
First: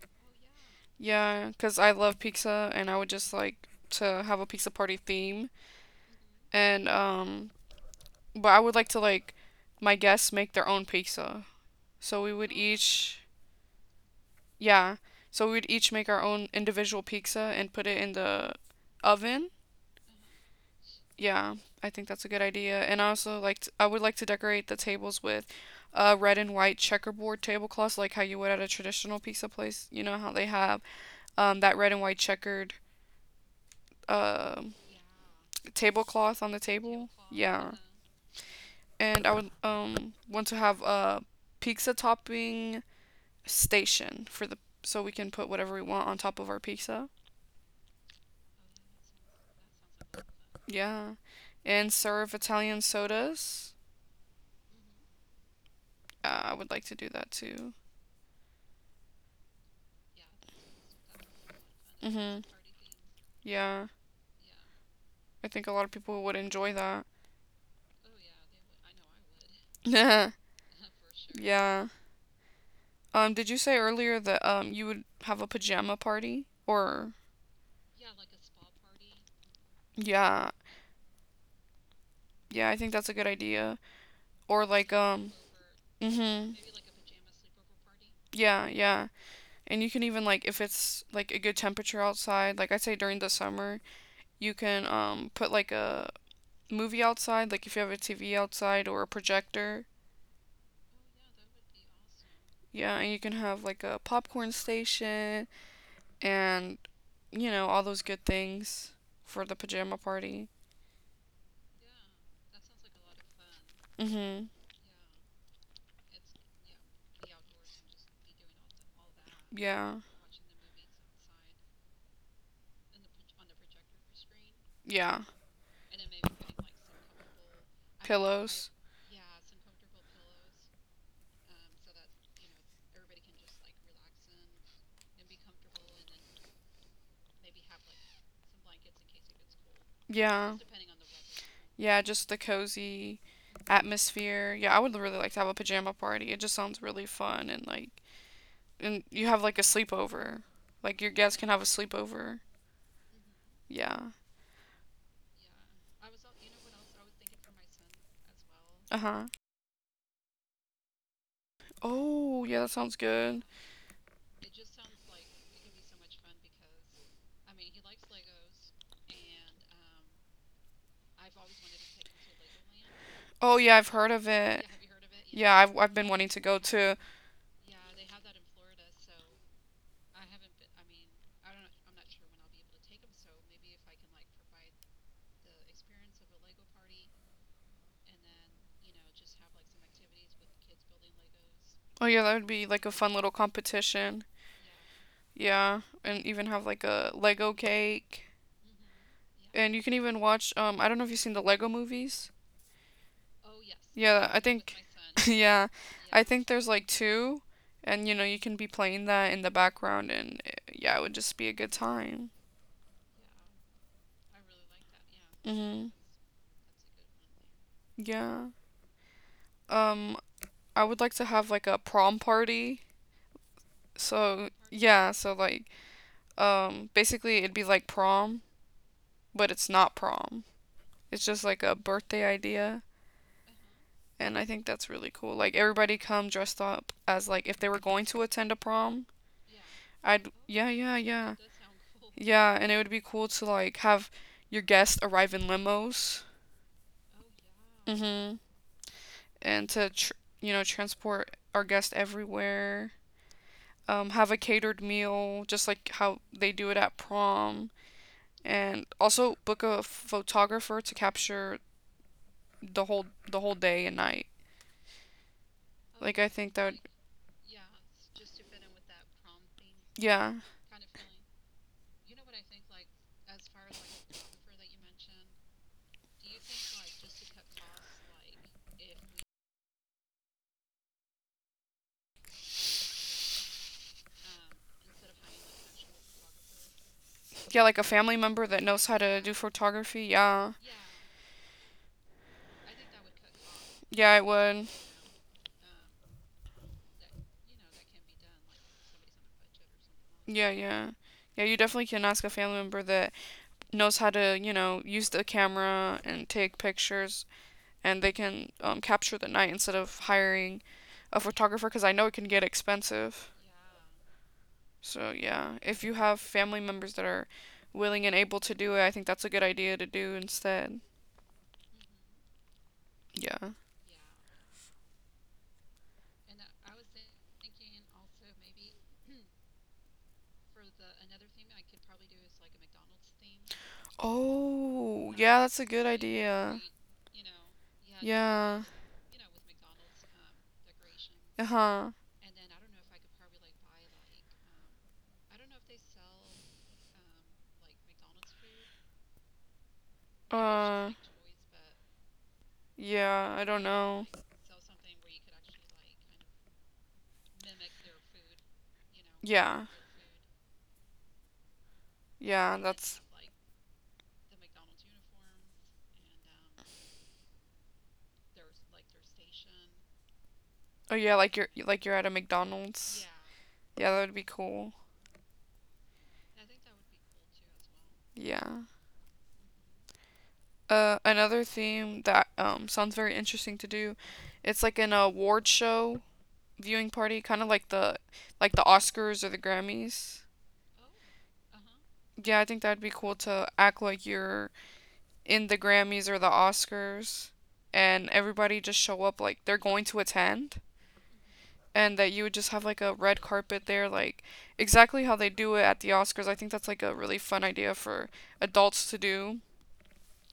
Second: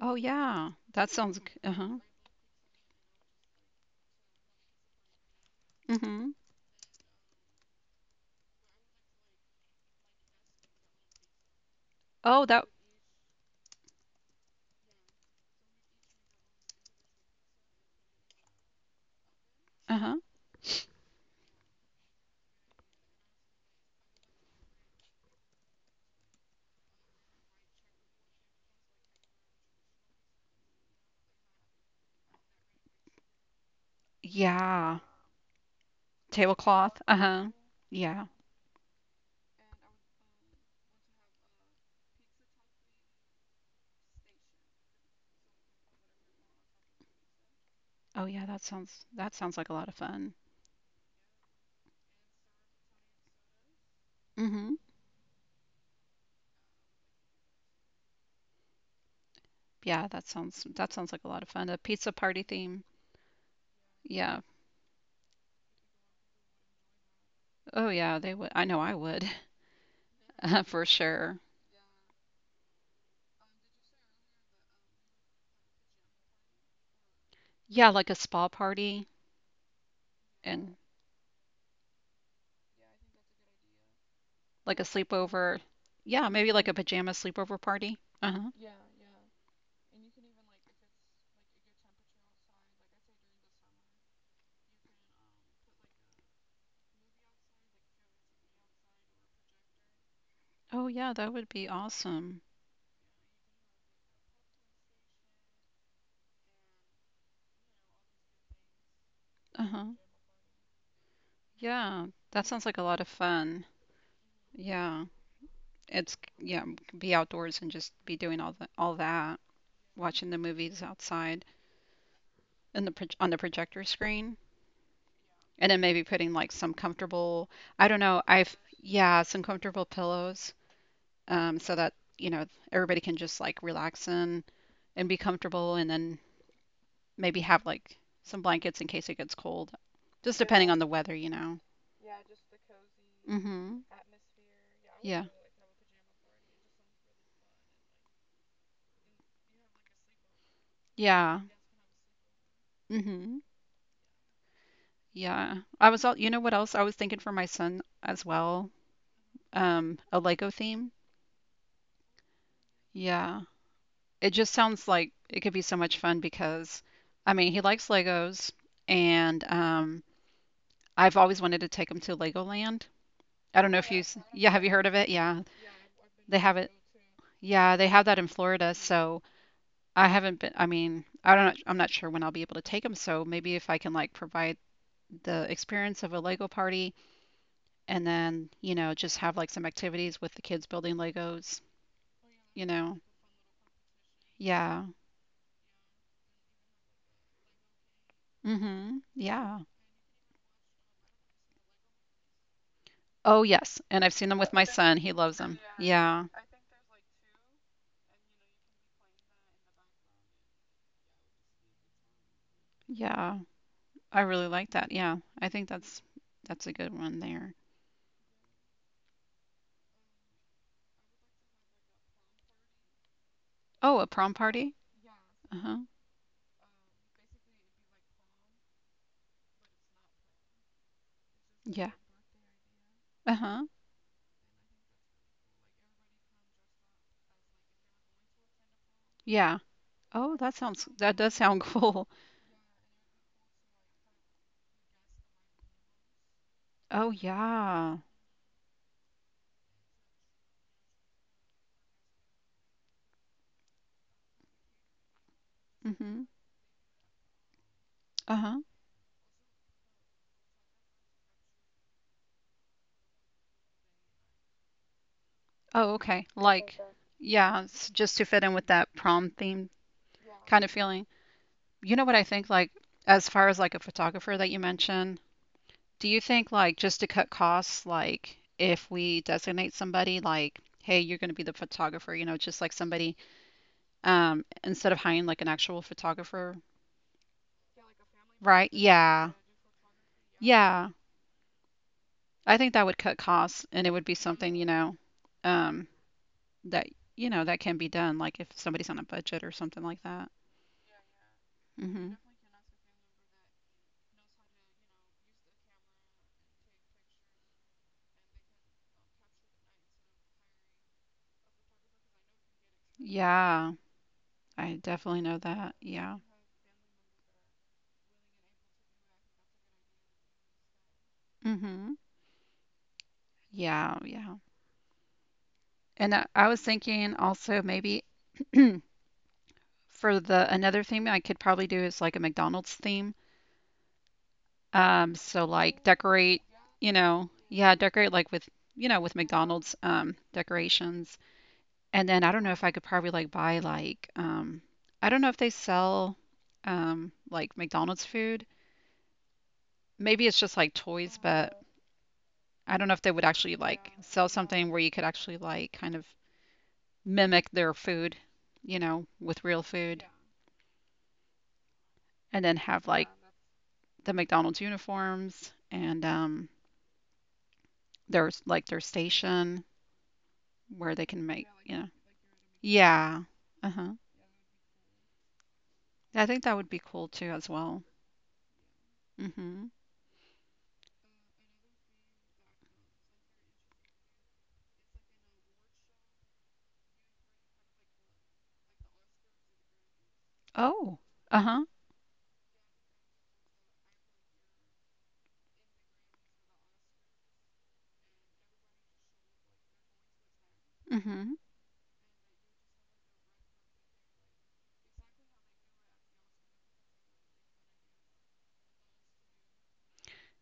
Speaker 2: Oh, yeah. That sounds. g-
Speaker 1: Yeah, because I
Speaker 2: Uh-huh.
Speaker 1: love pizza and I would just like to have a pizza party theme.
Speaker 2: Mm-hmm.
Speaker 1: And, um, but I would like to like my guests make their own pizza. So we
Speaker 2: Oh,
Speaker 1: would
Speaker 2: that.
Speaker 1: each, yeah, so we would each make our own individual pizza and put it in the oven.
Speaker 2: Uh-huh.
Speaker 1: Yeah, I think that's a good idea. And I also like, t- I would like to decorate the tables with uh, red and white checkerboard tablecloths, like how you would at a traditional pizza place. You know how they have um, that red and white checkered uh,
Speaker 2: Yeah.
Speaker 1: tablecloth on the table.
Speaker 2: Tablecloth.
Speaker 1: Yeah,
Speaker 2: Uh-huh. Yeah.
Speaker 1: and I would um want to have a pizza topping station for the so we can put whatever we want on top of our pizza.
Speaker 2: Oh, yeah. That sounds. That sounds like a lot of fun.
Speaker 1: Yeah, and serve Italian sodas.
Speaker 2: Mm-hmm.
Speaker 1: Uh, I would like to do that too.
Speaker 2: Yeah. That sounds. That sounds like a lot of fun. A pizza
Speaker 1: Mhm.
Speaker 2: party theme.
Speaker 1: Yeah,
Speaker 2: Yeah.
Speaker 1: I think a lot of people would enjoy that.
Speaker 2: Oh, yeah. They would. I know. I would. *laughs*
Speaker 1: *laughs* Yeah,
Speaker 2: Uh, for sure.
Speaker 1: yeah. Um, did you say earlier that um you would have a pajama party? Or
Speaker 2: Yeah. Like a spa party
Speaker 1: yeah,
Speaker 2: and
Speaker 1: yeah, I think that's a good idea. Or
Speaker 2: like a
Speaker 1: like um
Speaker 2: sleepover. Yeah. Maybe
Speaker 1: mhm.
Speaker 2: like a pajama sleepover party. Uh-huh.
Speaker 1: Yeah, yeah. And you can even like if it's like a good temperature outside, like I say during the summer, you can um put like a movie outside, like if you have a T V outside or a projector.
Speaker 2: Oh, yeah. That would be awesome.
Speaker 1: Yeah, and you can have like a popcorn station and you know all those good things for the
Speaker 2: Uh-huh.
Speaker 1: pajama party.
Speaker 2: Yeah, that sounds like a lot of fun.
Speaker 1: Mhm.
Speaker 2: Yeah, it's yeah, be outdoors and just be doing all the, all that,
Speaker 1: Yeah.
Speaker 2: watching the movies outside in the pro on the projector screen,
Speaker 1: Yeah.
Speaker 2: and then maybe putting like some comfortable, I don't know, I've
Speaker 1: Pillows.
Speaker 2: yeah, some comfortable pillows, um, so that you know everybody can just like relax in and be comfortable, and then maybe have like some blankets in case it gets cold, just
Speaker 1: Yeah.
Speaker 2: depending on the weather, you know.
Speaker 1: Yeah, just the cozy
Speaker 2: Mm-hmm.
Speaker 1: atmosphere. Yeah, I would really like to have a pajama party. It just sounds really fun and like and you have like a sleepover. Like your
Speaker 2: Yeah.
Speaker 1: guests can have a sleepover.
Speaker 2: Hmm.
Speaker 1: Yeah.
Speaker 2: Yeah. I was all, you know what else I was thinking for my son as well?
Speaker 1: Uh-huh.
Speaker 2: Um, a Lego theme.
Speaker 1: Oh, yeah, that sounds
Speaker 2: Yeah.
Speaker 1: good.
Speaker 2: It just sounds like it could be so much fun because, I mean, he likes Legos and um, I've always wanted to take him to Legoland.
Speaker 1: Oh,
Speaker 2: I don't know
Speaker 1: yeah,
Speaker 2: if
Speaker 1: I've
Speaker 2: you,
Speaker 1: heard
Speaker 2: s-
Speaker 1: of
Speaker 2: yeah, have
Speaker 1: it.
Speaker 2: you heard of it? Yeah.
Speaker 1: Yeah, I've I've been wanting
Speaker 2: They
Speaker 1: to
Speaker 2: have
Speaker 1: go
Speaker 2: it.
Speaker 1: too.
Speaker 2: Yeah, they have that in Florida, so I haven't been, I mean, I don't know, I'm not sure when I'll be able to take them, so maybe if I can like provide the experience of a Lego party and then, you know, just have like some activities with the kids building Legos,
Speaker 1: Oh, yeah, that would
Speaker 2: you
Speaker 1: be like a
Speaker 2: know.
Speaker 1: fun little competition.
Speaker 2: Yeah.
Speaker 1: Yeah, and even have like a Lego cake.
Speaker 2: Mhm. Yeah.
Speaker 1: And you can even watch um I don't know if you've seen the Lego movies.
Speaker 2: Oh, yes. And I've seen
Speaker 1: Yeah,
Speaker 2: them
Speaker 1: I
Speaker 2: with my
Speaker 1: think
Speaker 2: son. He
Speaker 1: *laughs*
Speaker 2: loves them.
Speaker 1: yeah.
Speaker 2: Yeah.
Speaker 1: I think there's like two and you know, you can be playing that in the background and eh, yeah, it would just be a good time.
Speaker 2: Yeah. I really like that. Yeah. I think
Speaker 1: Mhm.
Speaker 2: that's that's a good one there.
Speaker 1: Yeah. Um I would like to have like a prom party.
Speaker 2: Oh, a prom
Speaker 1: So,
Speaker 2: party?
Speaker 1: yeah, so like
Speaker 2: Uh-huh.
Speaker 1: um basically it'd be like prom, but it's not prom. It's just like a
Speaker 2: Yeah.
Speaker 1: birthday idea,
Speaker 2: Uh-huh.
Speaker 1: and I think that's really cool. Like everybody come dressed up as like if they were going to attend a prom.
Speaker 2: Yeah.
Speaker 1: I'd
Speaker 2: Oh, that
Speaker 1: yeah,
Speaker 2: sounds
Speaker 1: yeah,
Speaker 2: that does
Speaker 1: yeah.
Speaker 2: sound cool. *laughs*
Speaker 1: Yeah, and it would be cool to like have your guests arrive in limos.
Speaker 2: Oh, yeah.
Speaker 1: Mm-hmm. And to tr- you know transport our guests everywhere. Um, have a catered meal, just like how
Speaker 2: Mhm.
Speaker 1: they do it at prom,
Speaker 2: Uh-huh.
Speaker 1: and also book a photographer to capture the whole the whole day and night.
Speaker 2: Oh,
Speaker 1: Like
Speaker 2: okay.
Speaker 1: I think that
Speaker 2: Like,
Speaker 1: would,
Speaker 2: yeah, it's just to fit in with that prom theme
Speaker 1: yeah.
Speaker 2: kind of feeling. You know what I think, like, as far as like a photographer that you mentioned, do you think like just to cut costs, like if we designate somebody like, hey, you're going to be the photographer, you know, just like somebody, um, instead of hiring like an actual photographer,
Speaker 1: Yeah, like a family member that
Speaker 2: right?
Speaker 1: knows how to
Speaker 2: Yeah.
Speaker 1: do photography. Yeah.
Speaker 2: Yeah. I think that would cut costs and it would be
Speaker 1: Yeah, it
Speaker 2: something, you
Speaker 1: would.
Speaker 2: know, um, that, you know, that can be done, like if somebody's on a budget or something like that.
Speaker 1: Yeah, yeah. Yeah, you definitely can
Speaker 2: Hmm.
Speaker 1: ask a family member that knows how to, you know, use the camera and take pictures, and they can um, capture the night instead of hiring a photographer because I know it can get expensive.
Speaker 2: Yeah. I definitely
Speaker 1: So,
Speaker 2: know
Speaker 1: yeah,
Speaker 2: that.
Speaker 1: if you
Speaker 2: Yeah.
Speaker 1: have family members that are willing and able to do it, I think that's a good idea to do instead.
Speaker 2: Hmm.
Speaker 1: Yeah.
Speaker 2: Yeah, yeah. And I, I was thinking also maybe *clears throat* for the another theme I could probably do is like a McDonald's theme. Um,
Speaker 1: Oh,
Speaker 2: so
Speaker 1: yeah,
Speaker 2: like
Speaker 1: that's a good
Speaker 2: decorate, you
Speaker 1: idea.
Speaker 2: know, yeah, decorate like with, you
Speaker 1: Yeah.
Speaker 2: know, with McDonald's um decorations. And then I
Speaker 1: Uh-huh.
Speaker 2: don't know if I could probably like buy like um I don't know if they sell um like McDonald's food. Maybe it's just like toys,
Speaker 1: Uh,
Speaker 2: but I don't know if they would actually like
Speaker 1: yeah, I don't
Speaker 2: sell
Speaker 1: know.
Speaker 2: something where you could actually like kind of mimic their food, you know, with real food.
Speaker 1: Yeah,
Speaker 2: And then have
Speaker 1: yeah,
Speaker 2: like
Speaker 1: that's.
Speaker 2: the McDonald's uniforms and um, their like their station where they
Speaker 1: Oh
Speaker 2: can
Speaker 1: yeah,
Speaker 2: make
Speaker 1: like you're
Speaker 2: you know.
Speaker 1: like you're at a McDonald's.
Speaker 2: Yeah. Uh-huh.
Speaker 1: Yeah, yeah, that would be cool.
Speaker 2: I think that would be cool too as well.
Speaker 1: Yeah.
Speaker 2: Mm-hmm.
Speaker 1: Uh, another theme that um sounds very interesting to do, it's like an award show viewing party, kind of like the like the Oscars or the Grammys.
Speaker 2: Oh. Uh-huh.
Speaker 1: Yeah, I think that'd be cool to act like you're in the Grammys or the Oscars, and everybody just show up like they're going to attend,
Speaker 2: Mm-hmm.
Speaker 1: and that you would just have like a red carpet there, like exactly how they do it at the Oscars. I think that's like a really fun idea for adults to do.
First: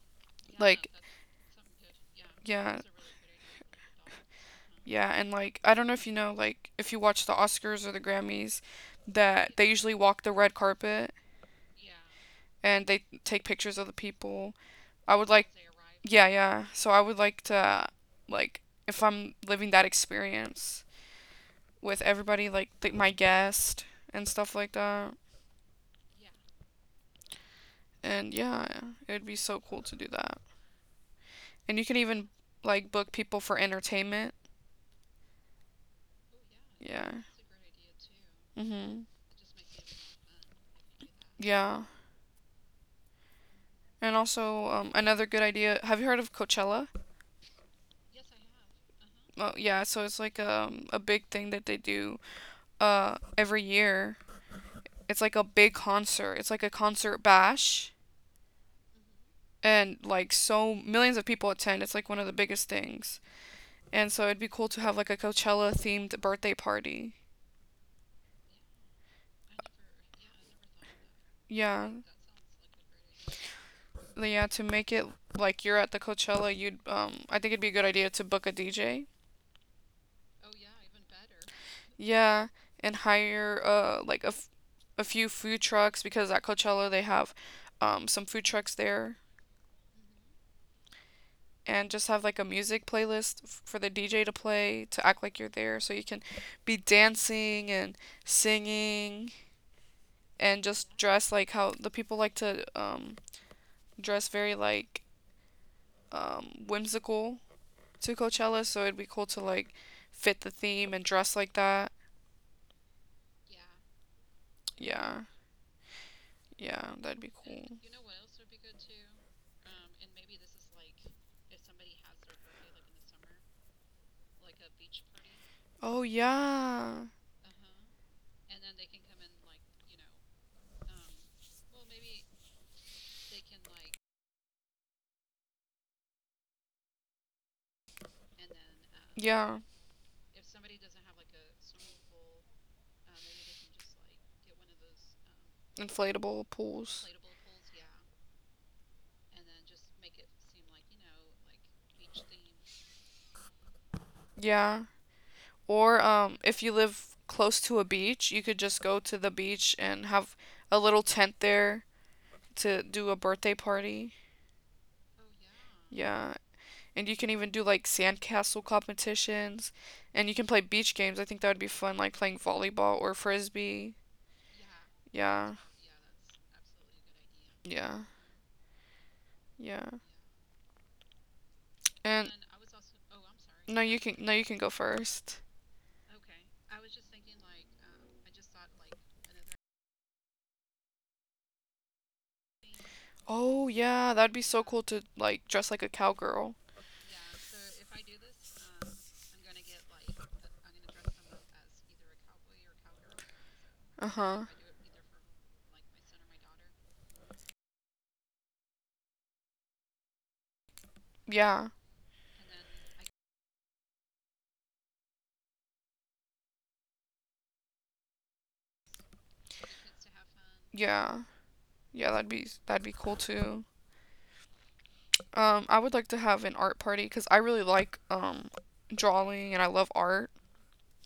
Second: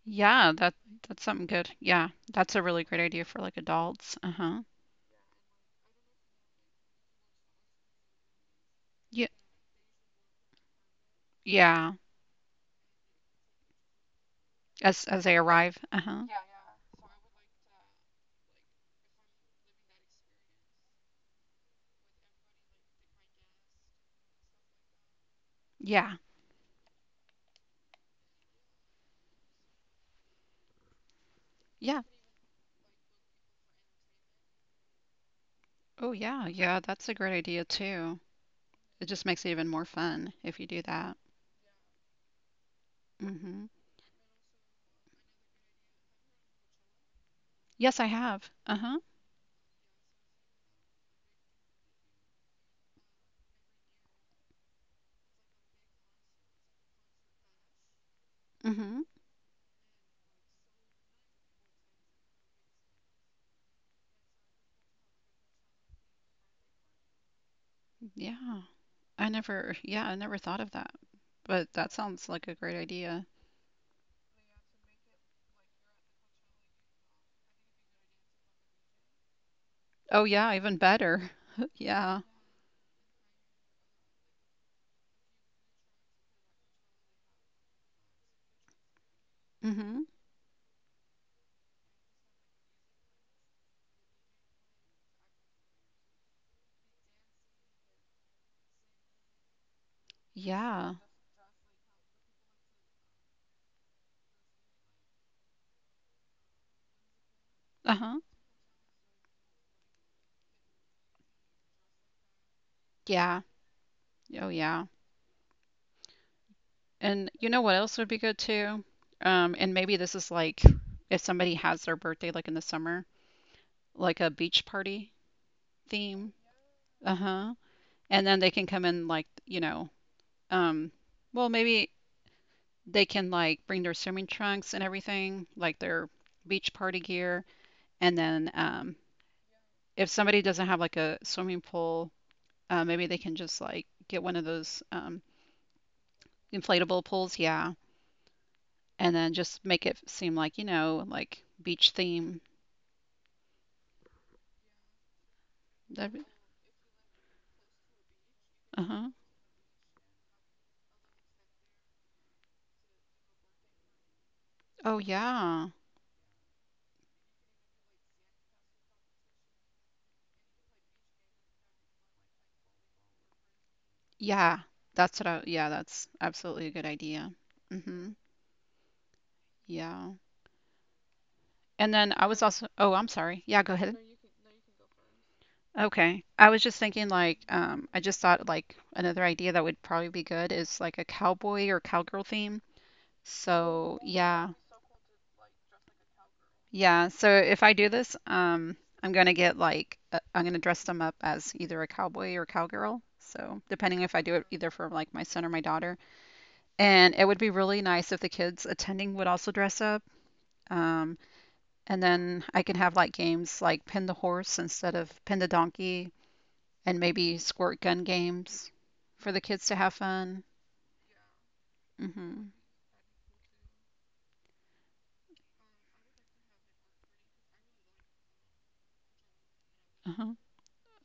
Speaker 2: Yeah, that
Speaker 1: Like,
Speaker 2: that's something good. Yeah. That's a
Speaker 1: yeah,
Speaker 2: really great idea for like adults. Uh-huh.
Speaker 1: yeah, and like I don't know if you know, like if you watch the Oscars or the Grammys,
Speaker 2: Yeah.
Speaker 1: that they usually walk the red carpet
Speaker 2: Yeah.
Speaker 1: and they take pictures of the people.
Speaker 2: As
Speaker 1: I
Speaker 2: as
Speaker 1: would
Speaker 2: they
Speaker 1: like,
Speaker 2: arrive. Uh-huh.
Speaker 1: yeah,
Speaker 2: Yeah.
Speaker 1: yeah. So I would like to, like, if I'm living that experience. With everybody like th- my guest and stuff like that.
Speaker 2: Yeah.
Speaker 1: And yeah, it'd be so cool to do that. And you can
Speaker 2: Yeah.
Speaker 1: even like book people for entertainment.
Speaker 2: Oh yeah. Yeah, that's
Speaker 1: Yeah.
Speaker 2: a great idea too.
Speaker 1: Mhm.
Speaker 2: It just makes it even more fun if you do that.
Speaker 1: Yeah.
Speaker 2: Mm-hmm.
Speaker 1: And also um, another good idea. Have you heard of Coachella?
Speaker 2: Yes, I have. Uh-huh.
Speaker 1: Well, yeah. So it's like um, a big thing that they do uh, every year. It's like a big concert. It's like a concert bash,
Speaker 2: Mm-hmm.
Speaker 1: and like so millions of people attend. It's like one of the biggest things. And so it'd be cool to have like a Coachella themed birthday party.
Speaker 2: Yeah. I never, yeah, I never thought of that. But
Speaker 1: Yeah,
Speaker 2: that sounds like a great idea.
Speaker 1: yeah. To make it like you're at the Coachella, you'd um, I think it'd be a good idea to book a D J.
Speaker 2: Oh yeah, even better. *laughs* Yeah.
Speaker 1: Yeah, and hire uh like a, f- a few food trucks because at Coachella they have um some food trucks there,
Speaker 2: Mm-hmm.
Speaker 1: and just have like a music playlist f- for the D J to play to act like you're there, so you can be dancing and singing and
Speaker 2: Yeah.
Speaker 1: just dress like how the people like to um dress very like um whimsical to
Speaker 2: Uh-huh.
Speaker 1: Coachella, so it'd be cool to like fit the theme and dress like that.
Speaker 2: Yeah. Oh yeah.
Speaker 1: Yeah, yeah, that'd
Speaker 2: And
Speaker 1: be
Speaker 2: you know what
Speaker 1: cool.
Speaker 2: else would be good too? Um, and maybe this is like if somebody has their birthday like in the summer, like a beach party
Speaker 1: Oh
Speaker 2: theme.
Speaker 1: yeah,
Speaker 2: Uh-huh. And then they can come in like, you know, um, well maybe they can like bring their swimming trunks and everything, like their beach party gear. And then um,
Speaker 1: yeah,
Speaker 2: if somebody doesn't have like a swimming pool, uh, maybe they can just like get one of those um,
Speaker 1: inflatable
Speaker 2: inflatable
Speaker 1: pools.
Speaker 2: pools. Yeah. And then just make it seem like, you know, like beach theme.
Speaker 1: Yeah, or
Speaker 2: That,
Speaker 1: um, if you live close to a beach, you could just go
Speaker 2: uh-huh.
Speaker 1: to the beach and have a little tent there to do a birthday party.
Speaker 2: Oh, yeah.
Speaker 1: Yeah, and you can even do like sandcastle competitions, and you can play beach games. I think that would be fun, like playing volleyball or frisbee.
Speaker 2: Yeah. That's what I,
Speaker 1: Yeah,
Speaker 2: yeah, that's absolutely a good idea.
Speaker 1: yeah.
Speaker 2: Mm-hmm.
Speaker 1: Yeah.
Speaker 2: Yeah. And then I
Speaker 1: And
Speaker 2: was also, oh, I'm sorry. Yeah, go
Speaker 1: no,
Speaker 2: ahead.
Speaker 1: you can no, you can go first.
Speaker 2: Okay. I was just thinking like um I just thought like another idea that would probably be good is like a cowboy or cowgirl theme.
Speaker 1: Oh
Speaker 2: So,
Speaker 1: yeah, that'd be
Speaker 2: yeah.
Speaker 1: so cool to like dress like a cowgirl.
Speaker 2: Yeah. So if I do this, um I'm gonna get like uh, I'm gonna dress them up as either a cowboy or cowgirl. So,
Speaker 1: Uh
Speaker 2: depending if I
Speaker 1: huh.
Speaker 2: do it either for like my son or my daughter. And it would be really nice if the kids attending would also dress up. Um,
Speaker 1: Yeah.
Speaker 2: and then I can have like games like pin the horse instead of pin the donkey and maybe squirt gun games for the kids to have fun.
Speaker 1: Yeah. Yeah, that'd be
Speaker 2: Mhm.
Speaker 1: that'd be cool too. Um, I would like to have an art party because I really like um drawing and I love art.
Speaker 2: Uh-huh.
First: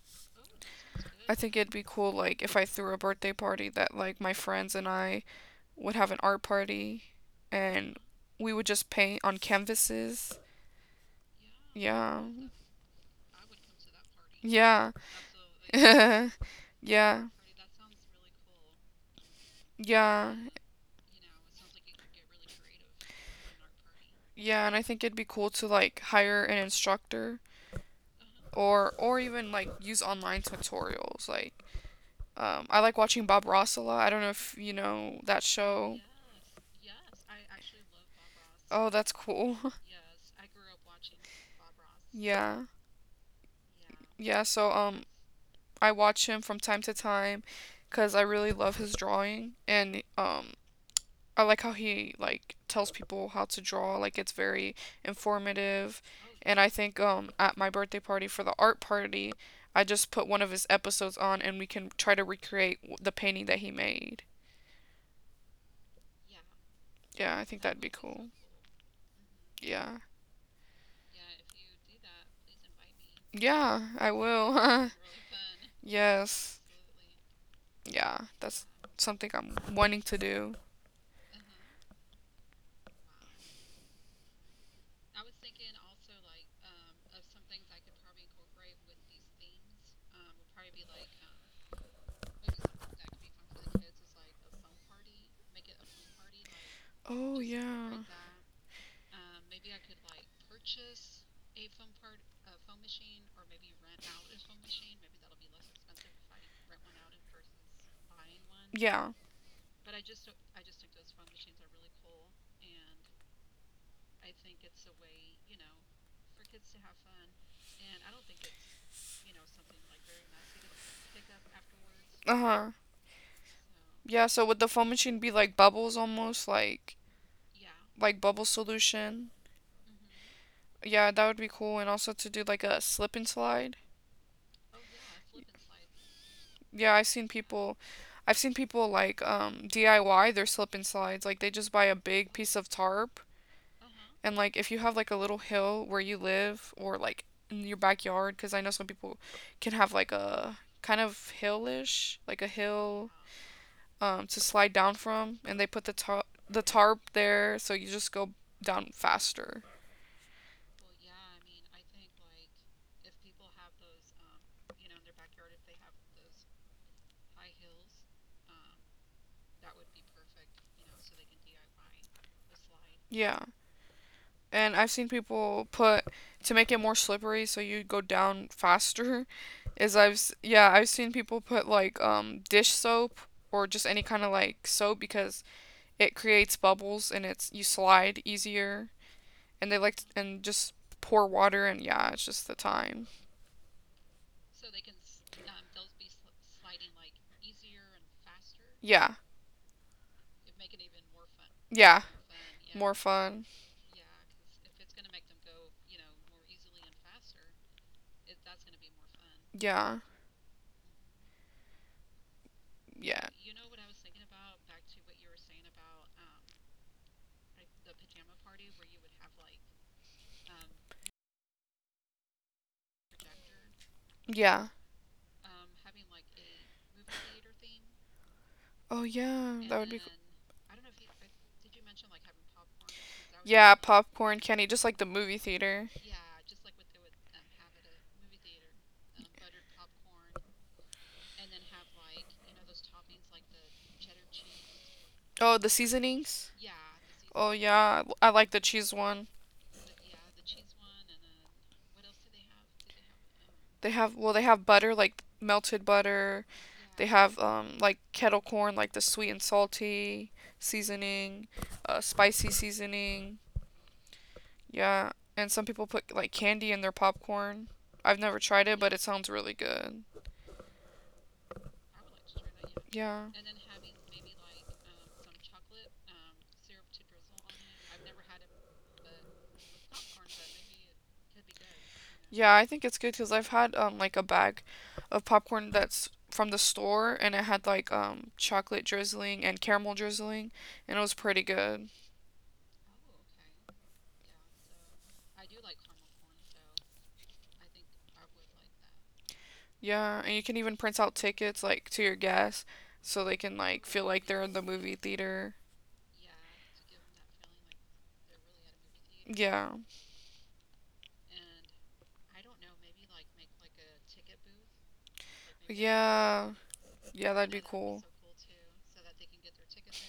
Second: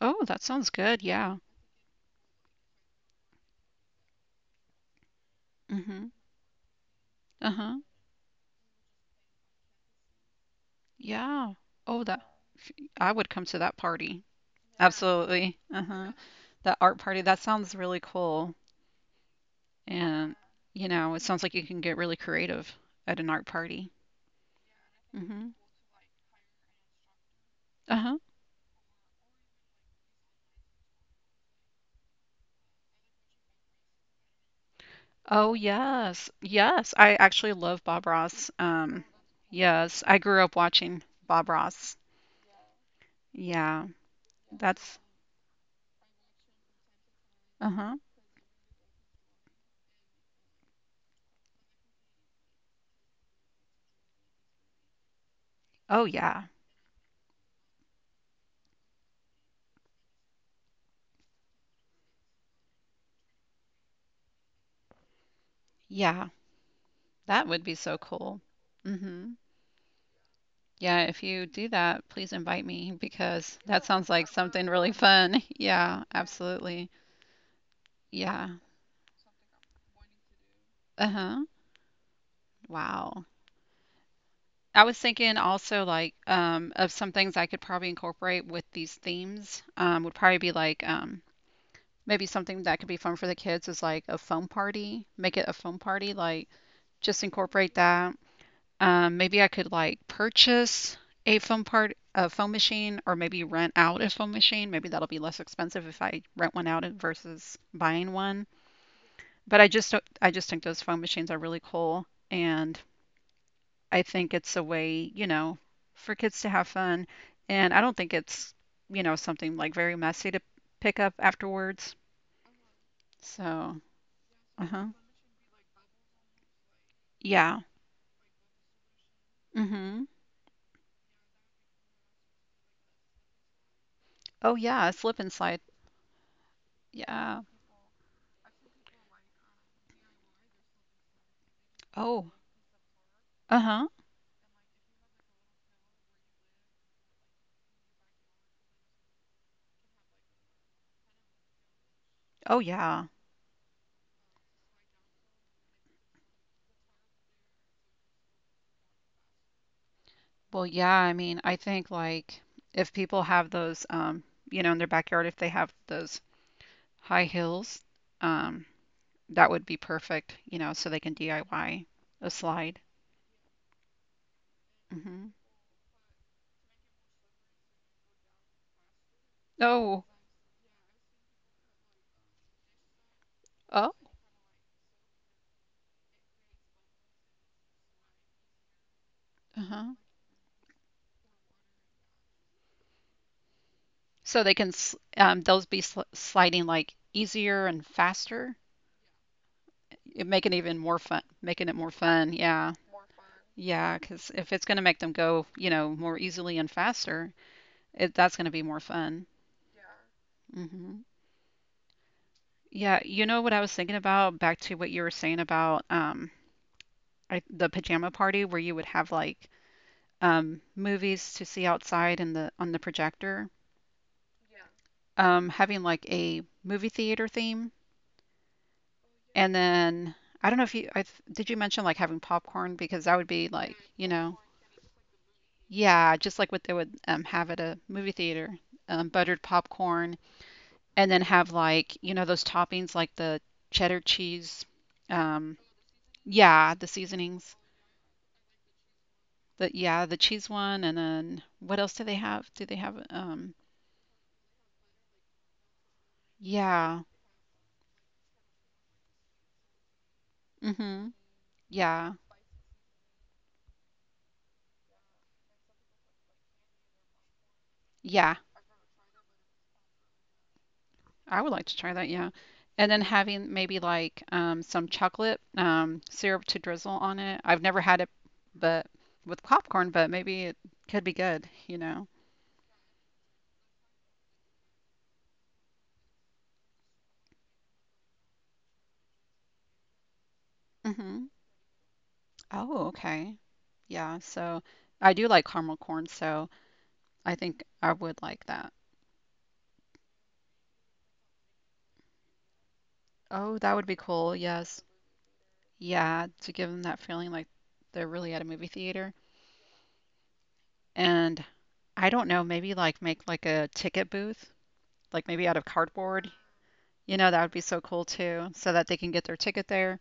Speaker 2: Oh, that sounds good.
Speaker 1: I
Speaker 2: Yeah.
Speaker 1: think it'd be cool like if I threw a birthday party that like my friends and I would have
Speaker 2: Mhm.
Speaker 1: an art party
Speaker 2: Uh-huh.
Speaker 1: and we would just paint on canvases.
Speaker 2: Yeah. Oh,
Speaker 1: Yeah,
Speaker 2: that I would come to that party.
Speaker 1: yeah. *laughs*
Speaker 2: Absolutely. Uh-huh.
Speaker 1: Yeah.
Speaker 2: That art party,
Speaker 1: Yeah.
Speaker 2: that sounds really cool.
Speaker 1: Yeah.
Speaker 2: And, you know, it sounds like you can get really creative at an art party.
Speaker 1: Yeah, and I think it'd be cool
Speaker 2: Hmm
Speaker 1: to like hire an instructor
Speaker 2: Uh-huh.
Speaker 1: or or even like use online tutorials. Like um I like watching Bob Ross a lot. I don't know if you know that
Speaker 2: Oh,
Speaker 1: show.
Speaker 2: yes. Yes. I actually love Bob Ross.
Speaker 1: Oh,
Speaker 2: Um,
Speaker 1: that's cool. *laughs*
Speaker 2: yes. I grew up watching Bob Ross.
Speaker 1: Yeah.
Speaker 2: Yeah.
Speaker 1: Yeah, so
Speaker 2: That's
Speaker 1: um I watch him from time to time,
Speaker 2: Uh-huh.
Speaker 1: cause I really love his drawing and um I like how he like tells people how to draw. Like it's very informative,
Speaker 2: Oh, yeah.
Speaker 1: and I think um at my birthday party for the art party, I just put one of his episodes on, and we can try to recreate the painting that he made.
Speaker 2: Yeah.
Speaker 1: Yeah, I
Speaker 2: That
Speaker 1: think
Speaker 2: would be
Speaker 1: that'd be
Speaker 2: so
Speaker 1: cool.
Speaker 2: cool. hmm
Speaker 1: Yeah,
Speaker 2: Yeah, if you do that, please invite me because that
Speaker 1: yeah,
Speaker 2: sounds
Speaker 1: I
Speaker 2: like something
Speaker 1: will.
Speaker 2: really fun. *laughs*
Speaker 1: *laughs*
Speaker 2: Yeah,
Speaker 1: Yes,
Speaker 2: absolutely.
Speaker 1: yeah,
Speaker 2: Yeah.
Speaker 1: that's something I'm wanting to do.
Speaker 2: Uh-huh. Wow. I was thinking also like um of some things I could probably incorporate with these themes. Um would probably be like um maybe something that could be fun for the kids is like a foam party. Make it a foam party, like just
Speaker 1: Oh
Speaker 2: incorporate
Speaker 1: yeah.
Speaker 2: that. Um, maybe I could like purchase a foam part a foam machine or maybe rent out a foam machine. Maybe that'll be less expensive if I rent one out versus buying one.
Speaker 1: Yeah.
Speaker 2: But I just don't- I just think those foam machines are really cool and I think it's a way, you know, for kids to have fun and I don't think it's, you know, something like very messy to pick up afterwards.
Speaker 1: Uh huh.
Speaker 2: So,
Speaker 1: Yeah. So would the
Speaker 2: uh-huh.
Speaker 1: foam machine be like bubbles almost, like
Speaker 2: Yeah.
Speaker 1: like bubble solution?
Speaker 2: Mhm.
Speaker 1: Yeah, that would be cool. And also to do like a slip and slide.
Speaker 2: Oh yeah, a slip and slide.
Speaker 1: Yeah, I've seen
Speaker 2: Yeah.
Speaker 1: people, I've seen people like um D I Y their slip and slides. Like they just buy a
Speaker 2: Oh.
Speaker 1: big piece of tarp
Speaker 2: Uh-huh.
Speaker 1: and like if you have like a little hill where you live or like in your backyard, because I know some people can have like a kind of hillish, like a
Speaker 2: Oh yeah.
Speaker 1: hill. Um, to slide down from, and they put the tar- the tarp there, so you just go down faster.
Speaker 2: Well, yeah, I mean, I think like if people have those, um, you know, in their backyard, if they have those high hills, um, that would be perfect, you know, so they can D I Y a slide.
Speaker 1: Yeah, and I've seen
Speaker 2: Hmm
Speaker 1: people put to make it more slippery, so you go down faster. *laughs* Is
Speaker 2: Oh,
Speaker 1: I've yeah I've seen people put like um dish soap or just
Speaker 2: oh,
Speaker 1: any kind of like soap because it creates bubbles and it's you slide easier, and they
Speaker 2: uh-huh.
Speaker 1: like to, and just pour water and yeah it's just the time.
Speaker 2: So they can, s- um, those be sl sliding like easier and faster,
Speaker 1: Yeah,
Speaker 2: it- making it even more fun, making it more
Speaker 1: yeah,
Speaker 2: fun. Yeah,
Speaker 1: more fun.
Speaker 2: yeah, because if it's going to make them go, you know, more easily and faster, it, that's going to be more fun.
Speaker 1: Yeah,
Speaker 2: Hmm Yeah,
Speaker 1: yeah,
Speaker 2: you know what I was thinking about, back to what you were saying about um I, the pajama party where you would have like um movies to see outside in the on the projector.
Speaker 1: yeah.
Speaker 2: Um, having like a movie theater theme,
Speaker 1: Oh
Speaker 2: and
Speaker 1: yeah, that would be cool.
Speaker 2: then I don't know if you I th- did you mention like having popcorn because that would be
Speaker 1: Yeah,
Speaker 2: like, you
Speaker 1: popcorn
Speaker 2: know,
Speaker 1: candy, just like the movie theater.
Speaker 2: yeah, just like what they would um have at a movie theater. Um, buttered popcorn and then have like, you know, those toppings like the cheddar cheese
Speaker 1: Oh,
Speaker 2: um
Speaker 1: the seasonings.
Speaker 2: yeah, the
Speaker 1: Oh
Speaker 2: seasonings.
Speaker 1: yeah, I like the cheese one.
Speaker 2: The Yeah, the cheese one, and then what else do they have? Do they have um?
Speaker 1: They have well, they have butter like melted butter. They
Speaker 2: Yeah.
Speaker 1: have um like kettle corn, like the sweet and salty
Speaker 2: Mhm.
Speaker 1: seasoning, uh
Speaker 2: Yeah.
Speaker 1: spicy seasoning. Yeah, and some people put like candy in their popcorn. I've never tried it,
Speaker 2: Yeah.
Speaker 1: but it sounds really good.
Speaker 2: I would like to try that. Yeah.
Speaker 1: Yeah.
Speaker 2: And then having maybe like um some chocolate um syrup to drizzle on it. I've never had it, but with popcorn, but maybe it could be good. You know.
Speaker 1: Yeah, I think it's good because I've had um like a bag of popcorn that's from the store and it had like um chocolate drizzling and caramel drizzling and it was
Speaker 2: Mhm.
Speaker 1: pretty good.
Speaker 2: Oh, okay. Yeah. So I do like caramel corn, so I think I would like that.
Speaker 1: Yeah, and you can even print out tickets like to your guests so they can
Speaker 2: Oh, that
Speaker 1: like
Speaker 2: would be
Speaker 1: feel like
Speaker 2: cool.
Speaker 1: they're in the
Speaker 2: Yes.
Speaker 1: movie theater.
Speaker 2: Yeah, to give them that feeling like they're really at a movie theater.
Speaker 1: Yeah.
Speaker 2: And I don't know, maybe like make like a ticket booth, like maybe out of cardboard.
Speaker 1: Yeah.
Speaker 2: You
Speaker 1: Yeah,
Speaker 2: know, that
Speaker 1: that'd
Speaker 2: would
Speaker 1: be
Speaker 2: be so
Speaker 1: cool.
Speaker 2: cool too, so that they can get their ticket there.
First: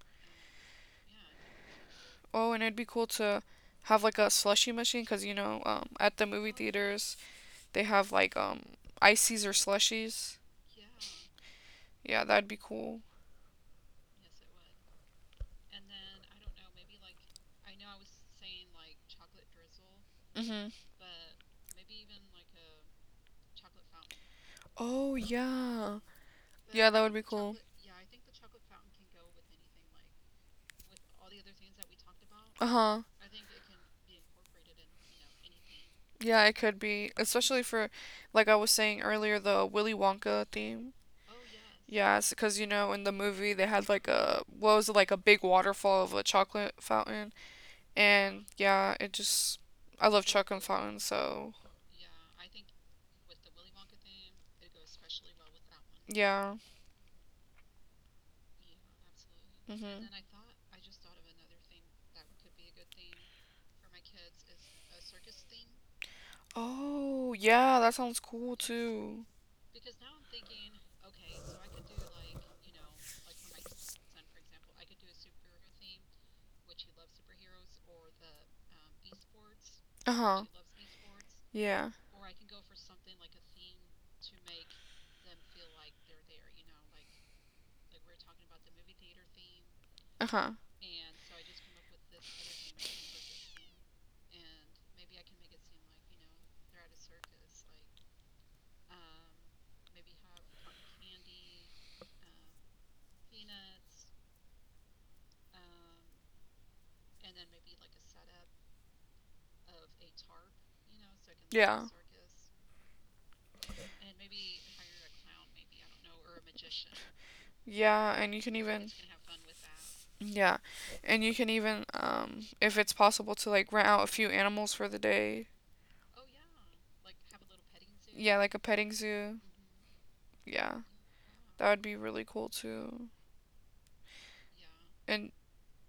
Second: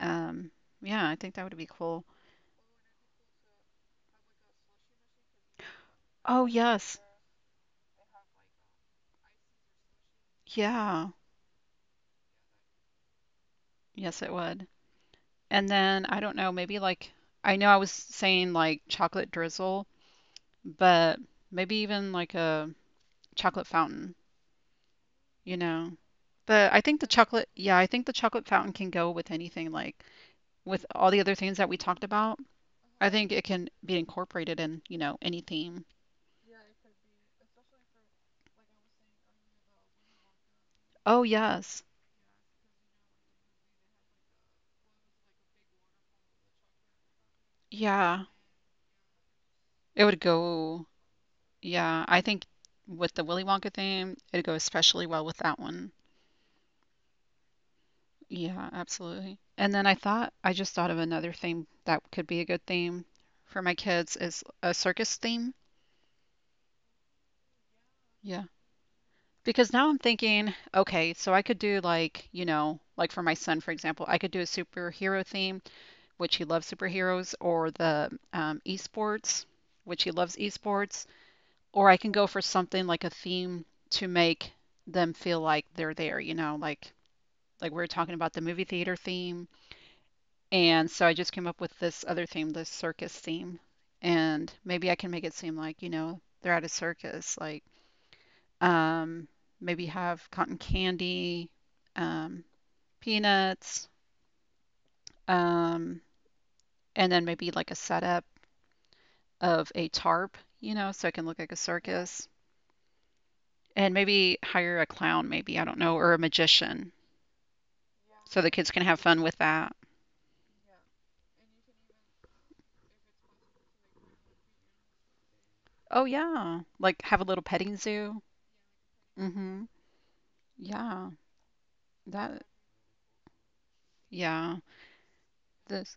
Speaker 2: Um, yeah, I think that would be cool.
Speaker 1: Oh, and it'd be cool to have like a slushy machine because you know, um, at the
Speaker 2: Oh,
Speaker 1: movie
Speaker 2: yes.
Speaker 1: theaters they have like um ices or slushies.
Speaker 2: Yeah.
Speaker 1: Yeah, that'd be cool.
Speaker 2: Yes, it would. And then I don't know, maybe like I know I was saying like chocolate drizzle,
Speaker 1: Mhm.
Speaker 2: but maybe even like a chocolate fountain,
Speaker 1: Oh
Speaker 2: you know.
Speaker 1: yeah.
Speaker 2: But I
Speaker 1: Yeah,
Speaker 2: think
Speaker 1: that
Speaker 2: the
Speaker 1: would be
Speaker 2: chocolate,
Speaker 1: cool.
Speaker 2: yeah, I think the chocolate fountain can go with anything like with all the other things that we talked about,
Speaker 1: Uh-huh.
Speaker 2: I think it can be incorporated in, you know, any theme.
Speaker 1: Yeah, it could be, especially for, like I was saying earlier, the Willy Wonka theme.
Speaker 2: Oh, yes.
Speaker 1: Yes, because you know in the movie they had like a what was it like a big waterfall of a chocolate fountain,
Speaker 2: Yeah.
Speaker 1: and yeah, it just
Speaker 2: It
Speaker 1: I
Speaker 2: would
Speaker 1: love chocolate
Speaker 2: go,
Speaker 1: fountains, so
Speaker 2: yeah. I think with the Willy Wonka theme, it'd go especially well with that one.
Speaker 1: yeah.
Speaker 2: Yeah, absolutely. And then I
Speaker 1: Mhm.
Speaker 2: thought, I just thought of another theme that could be a good theme for my kids is a circus theme.
Speaker 1: Oh yeah, that sounds
Speaker 2: Yeah.
Speaker 1: cool too.
Speaker 2: Because now I'm thinking, okay, so I could do like, you know, like for my son, for example, I could do a superhero theme, which he loves superheroes, or the um, esports, which he loves
Speaker 1: Uh-huh.
Speaker 2: esports, or I
Speaker 1: Yeah.
Speaker 2: can go for something like a theme to make them feel like they're there, you know, like like we were talking about the movie theater theme.
Speaker 1: Uh-huh.
Speaker 2: And so I just came up with this other theme, the circus theme. And maybe I can make it seem like, you know, they're at a circus, like um, maybe have cotton candy, um, peanuts, um, and then maybe like a setup of a tarp, you know, so it can look like a
Speaker 1: Yeah.
Speaker 2: circus. And maybe hire a clown, maybe, I don't know, or a magician.
Speaker 1: Yeah,
Speaker 2: So
Speaker 1: and
Speaker 2: the
Speaker 1: you can
Speaker 2: kids can have
Speaker 1: even
Speaker 2: fun with that.
Speaker 1: yeah. And you can even um if it's possible to like rent out a few animals for the day.
Speaker 2: Oh yeah. Like have a little petting zoo.
Speaker 1: Yeah, like a petting zoo.
Speaker 2: Mm-hmm.
Speaker 1: Yeah.
Speaker 2: Yeah.
Speaker 1: That would be really
Speaker 2: That
Speaker 1: cool too.
Speaker 2: yeah.
Speaker 1: And
Speaker 2: This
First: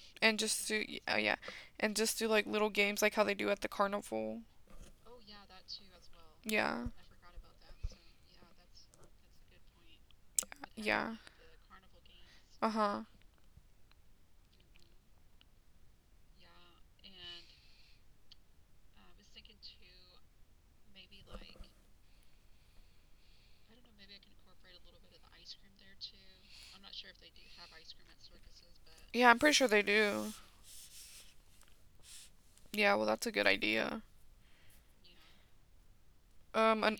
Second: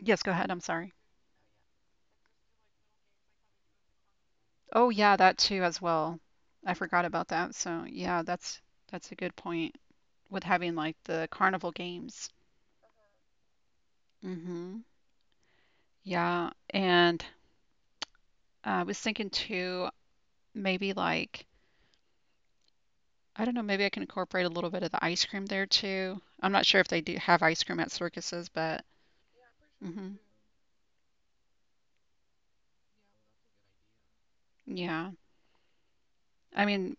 Speaker 2: Yes, go
Speaker 1: and
Speaker 2: ahead, I'm
Speaker 1: just do
Speaker 2: sorry.
Speaker 1: oh yeah. And just do like little games like how they do at the carnival.
Speaker 2: Oh yeah, that too as well. I
Speaker 1: Yeah.
Speaker 2: forgot about that. So yeah, that's that's a good point with having like
Speaker 1: Yeah.
Speaker 2: the carnival games.
Speaker 1: Uh-huh.
Speaker 2: Mm-hmm. Yeah. And uh, I was thinking too, maybe like I don't know, maybe I can incorporate a little bit of the ice cream there too. I'm not sure if they do have ice cream at circuses, but
Speaker 1: Yeah, I'm pretty sure they
Speaker 2: hmm
Speaker 1: do. Yeah, well, that's a good idea.
Speaker 2: yeah. I
Speaker 1: Um, an-
Speaker 2: mean,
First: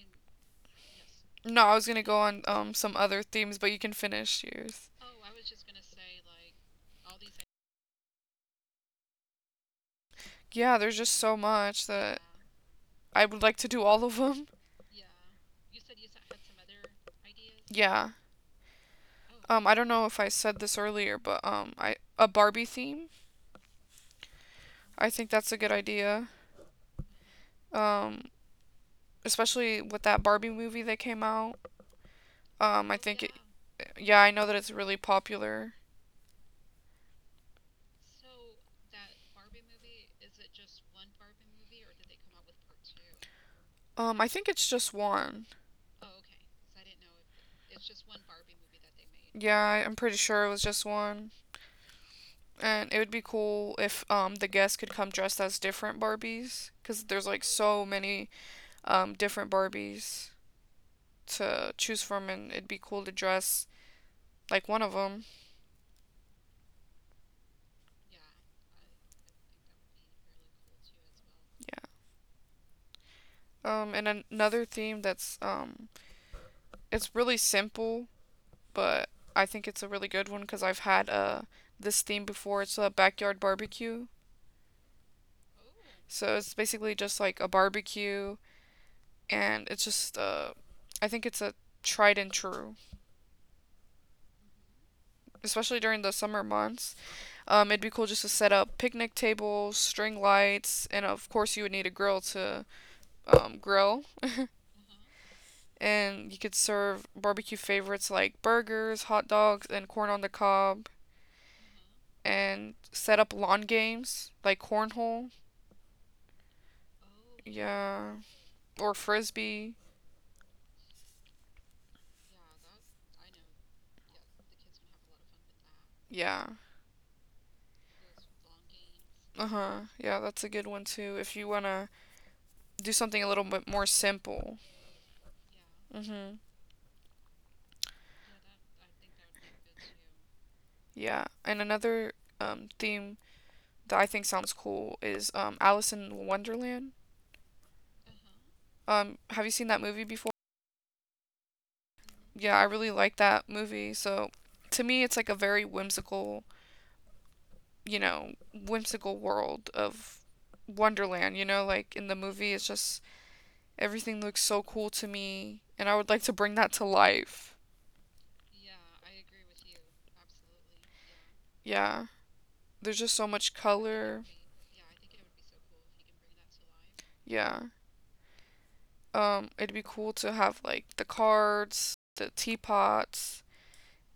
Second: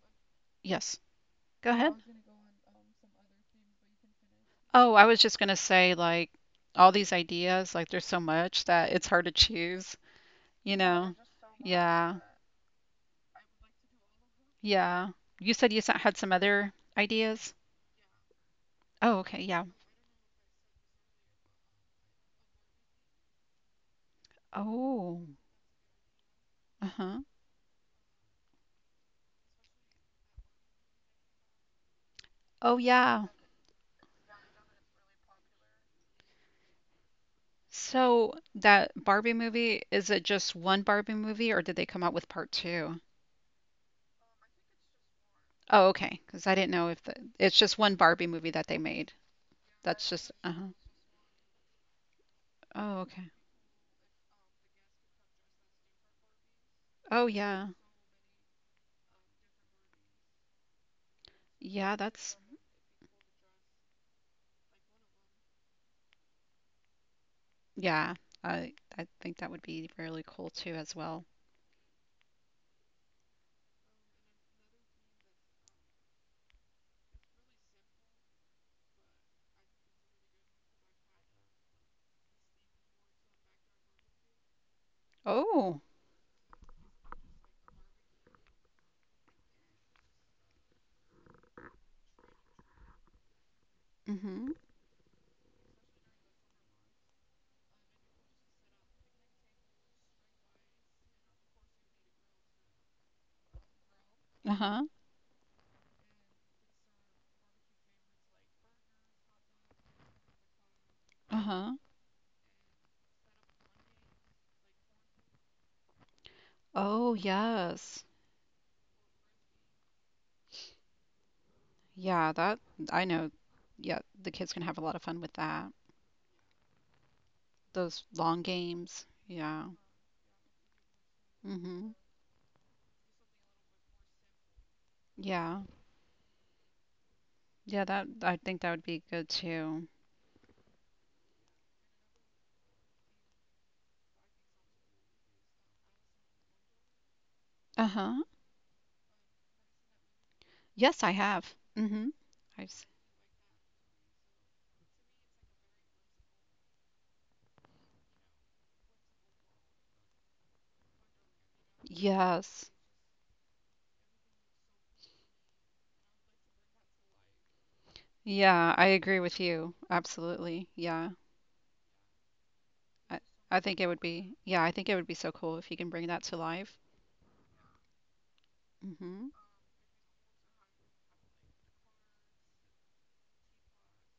Speaker 2: yes.
Speaker 1: no,
Speaker 2: Go
Speaker 1: I was
Speaker 2: ahead.
Speaker 1: gonna go on um some other themes, but you can finish yours.
Speaker 2: Oh, I was just gonna say like all these ideas, like there's so much that it's hard to choose, you
Speaker 1: Yeah, there's just
Speaker 2: know?
Speaker 1: so much
Speaker 2: Yeah.
Speaker 1: that I would like to do all of them.
Speaker 2: Yeah. You said you s- had some other ideas?
Speaker 1: Yeah.
Speaker 2: Oh, okay, yeah.
Speaker 1: Um, I don't know if I said this earlier, but um, I a Barbie theme. I
Speaker 2: Oh,
Speaker 1: think that's a good idea.
Speaker 2: uh-huh.
Speaker 1: Um, especially with that Barbie movie that came out.
Speaker 2: Oh,
Speaker 1: Um, I think
Speaker 2: yeah.
Speaker 1: it. Yeah, I know that it's really popular.
Speaker 2: So that Barbie movie, is it just one Barbie movie or did they come out with part two?
Speaker 1: Um, I think it's just one.
Speaker 2: Oh, okay. Because I didn't know if the, it's just one Barbie movie that they made.
Speaker 1: Yeah, I- I'm
Speaker 2: That's
Speaker 1: pretty
Speaker 2: just,
Speaker 1: sure it was
Speaker 2: uh-huh.
Speaker 1: just one. And
Speaker 2: Oh,
Speaker 1: it would be
Speaker 2: okay.
Speaker 1: cool if um, the guests could come dressed as different Barbies, because
Speaker 2: Oh,
Speaker 1: there's like
Speaker 2: yeah.
Speaker 1: so many um, different Barbies to
Speaker 2: Yeah,
Speaker 1: choose from,
Speaker 2: that's,
Speaker 1: and it'd be cool to dress like one of them.
Speaker 2: yeah. I I think that would be really cool too as well.
Speaker 1: Yeah. Um, and an- another theme that's um, it's really simple, but I think it's a really good one because I've had uh this theme before. It's a backyard barbecue,
Speaker 2: Oh,
Speaker 1: so it's basically just like a barbecue, and it's just uh, I think it's a tried and true,
Speaker 2: mm-hmm.
Speaker 1: especially during the summer months. Um, it'd be cool just to set up picnic tables, string lights, and of course you would need a grill to um, grill.
Speaker 2: Uh-huh.
Speaker 1: And you could serve barbecue favorites like burgers, hot dogs, and corn on the cob.
Speaker 2: Uh-huh.
Speaker 1: And set up lawn games like cornhole,
Speaker 2: Oh, yes.
Speaker 1: yeah, or frisbee,
Speaker 2: Yeah, that, I know. Yeah, the kids can have a lot of fun with that.
Speaker 1: yeah.
Speaker 2: Those long games.
Speaker 1: Uh
Speaker 2: Yeah.
Speaker 1: huh. Yeah, that's a good one too. If you wanna
Speaker 2: Mm-hmm.
Speaker 1: do something a little bit more simple.
Speaker 2: Yeah.
Speaker 1: Mhm.
Speaker 2: Yeah, that I think that would be good too.
Speaker 1: Yeah. And another um theme that I think sounds cool is um Alice in Wonderland.
Speaker 2: Uh-huh.
Speaker 1: Um, have you seen that movie before?
Speaker 2: Yes, I have. Mm-hmm.
Speaker 1: Yeah, I
Speaker 2: I've
Speaker 1: really
Speaker 2: s-
Speaker 1: like that movie. So to me, it's like a very whimsical, you know, whimsical world of Wonderland. You know, like in the movie, it's
Speaker 2: yes.
Speaker 1: just everything looks so cool to me, and I would like to bring that to life.
Speaker 2: Yeah, I agree with you. Absolutely. Yeah.
Speaker 1: Yeah, there's just
Speaker 2: I,
Speaker 1: so much
Speaker 2: I think it would
Speaker 1: color.
Speaker 2: be yeah, I think it would be so cool if you can bring that to life.
Speaker 1: Yeah,
Speaker 2: Mm-hmm.
Speaker 1: um, it'd be cool to have like the cards, the teapots,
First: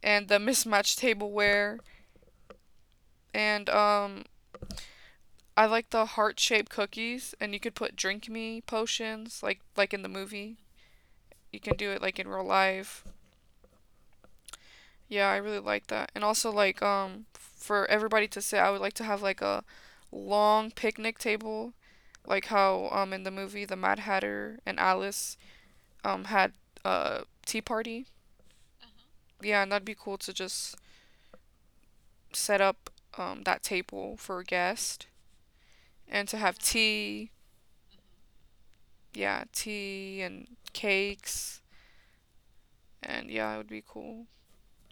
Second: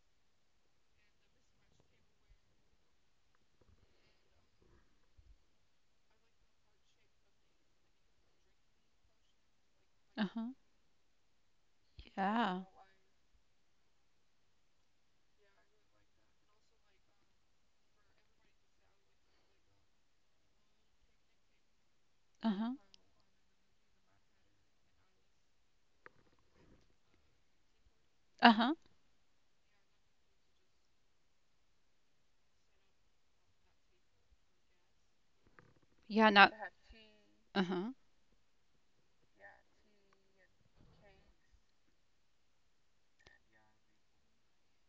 Speaker 1: and the mismatched tableware, and um, I like the heart shaped cookies, and you could put drink me potions, like like in the
Speaker 2: Uh-huh.
Speaker 1: movie. You can do it like in real
Speaker 2: Yeah.
Speaker 1: life. Yeah, I really like that. And also like um for everybody to sit, I would like to have like a long picnic table, like
Speaker 2: Uh-huh.
Speaker 1: how um in the movie the Mad Hatter and Alice um had a tea party.
Speaker 2: Uh-huh.
Speaker 1: Yeah, and that'd be cool to just set up um that table for a guest and
Speaker 2: Yeah,
Speaker 1: to
Speaker 2: not
Speaker 1: have tea.
Speaker 2: uh-huh.
Speaker 1: Yeah, tea and cakes. And yeah, it would be cool.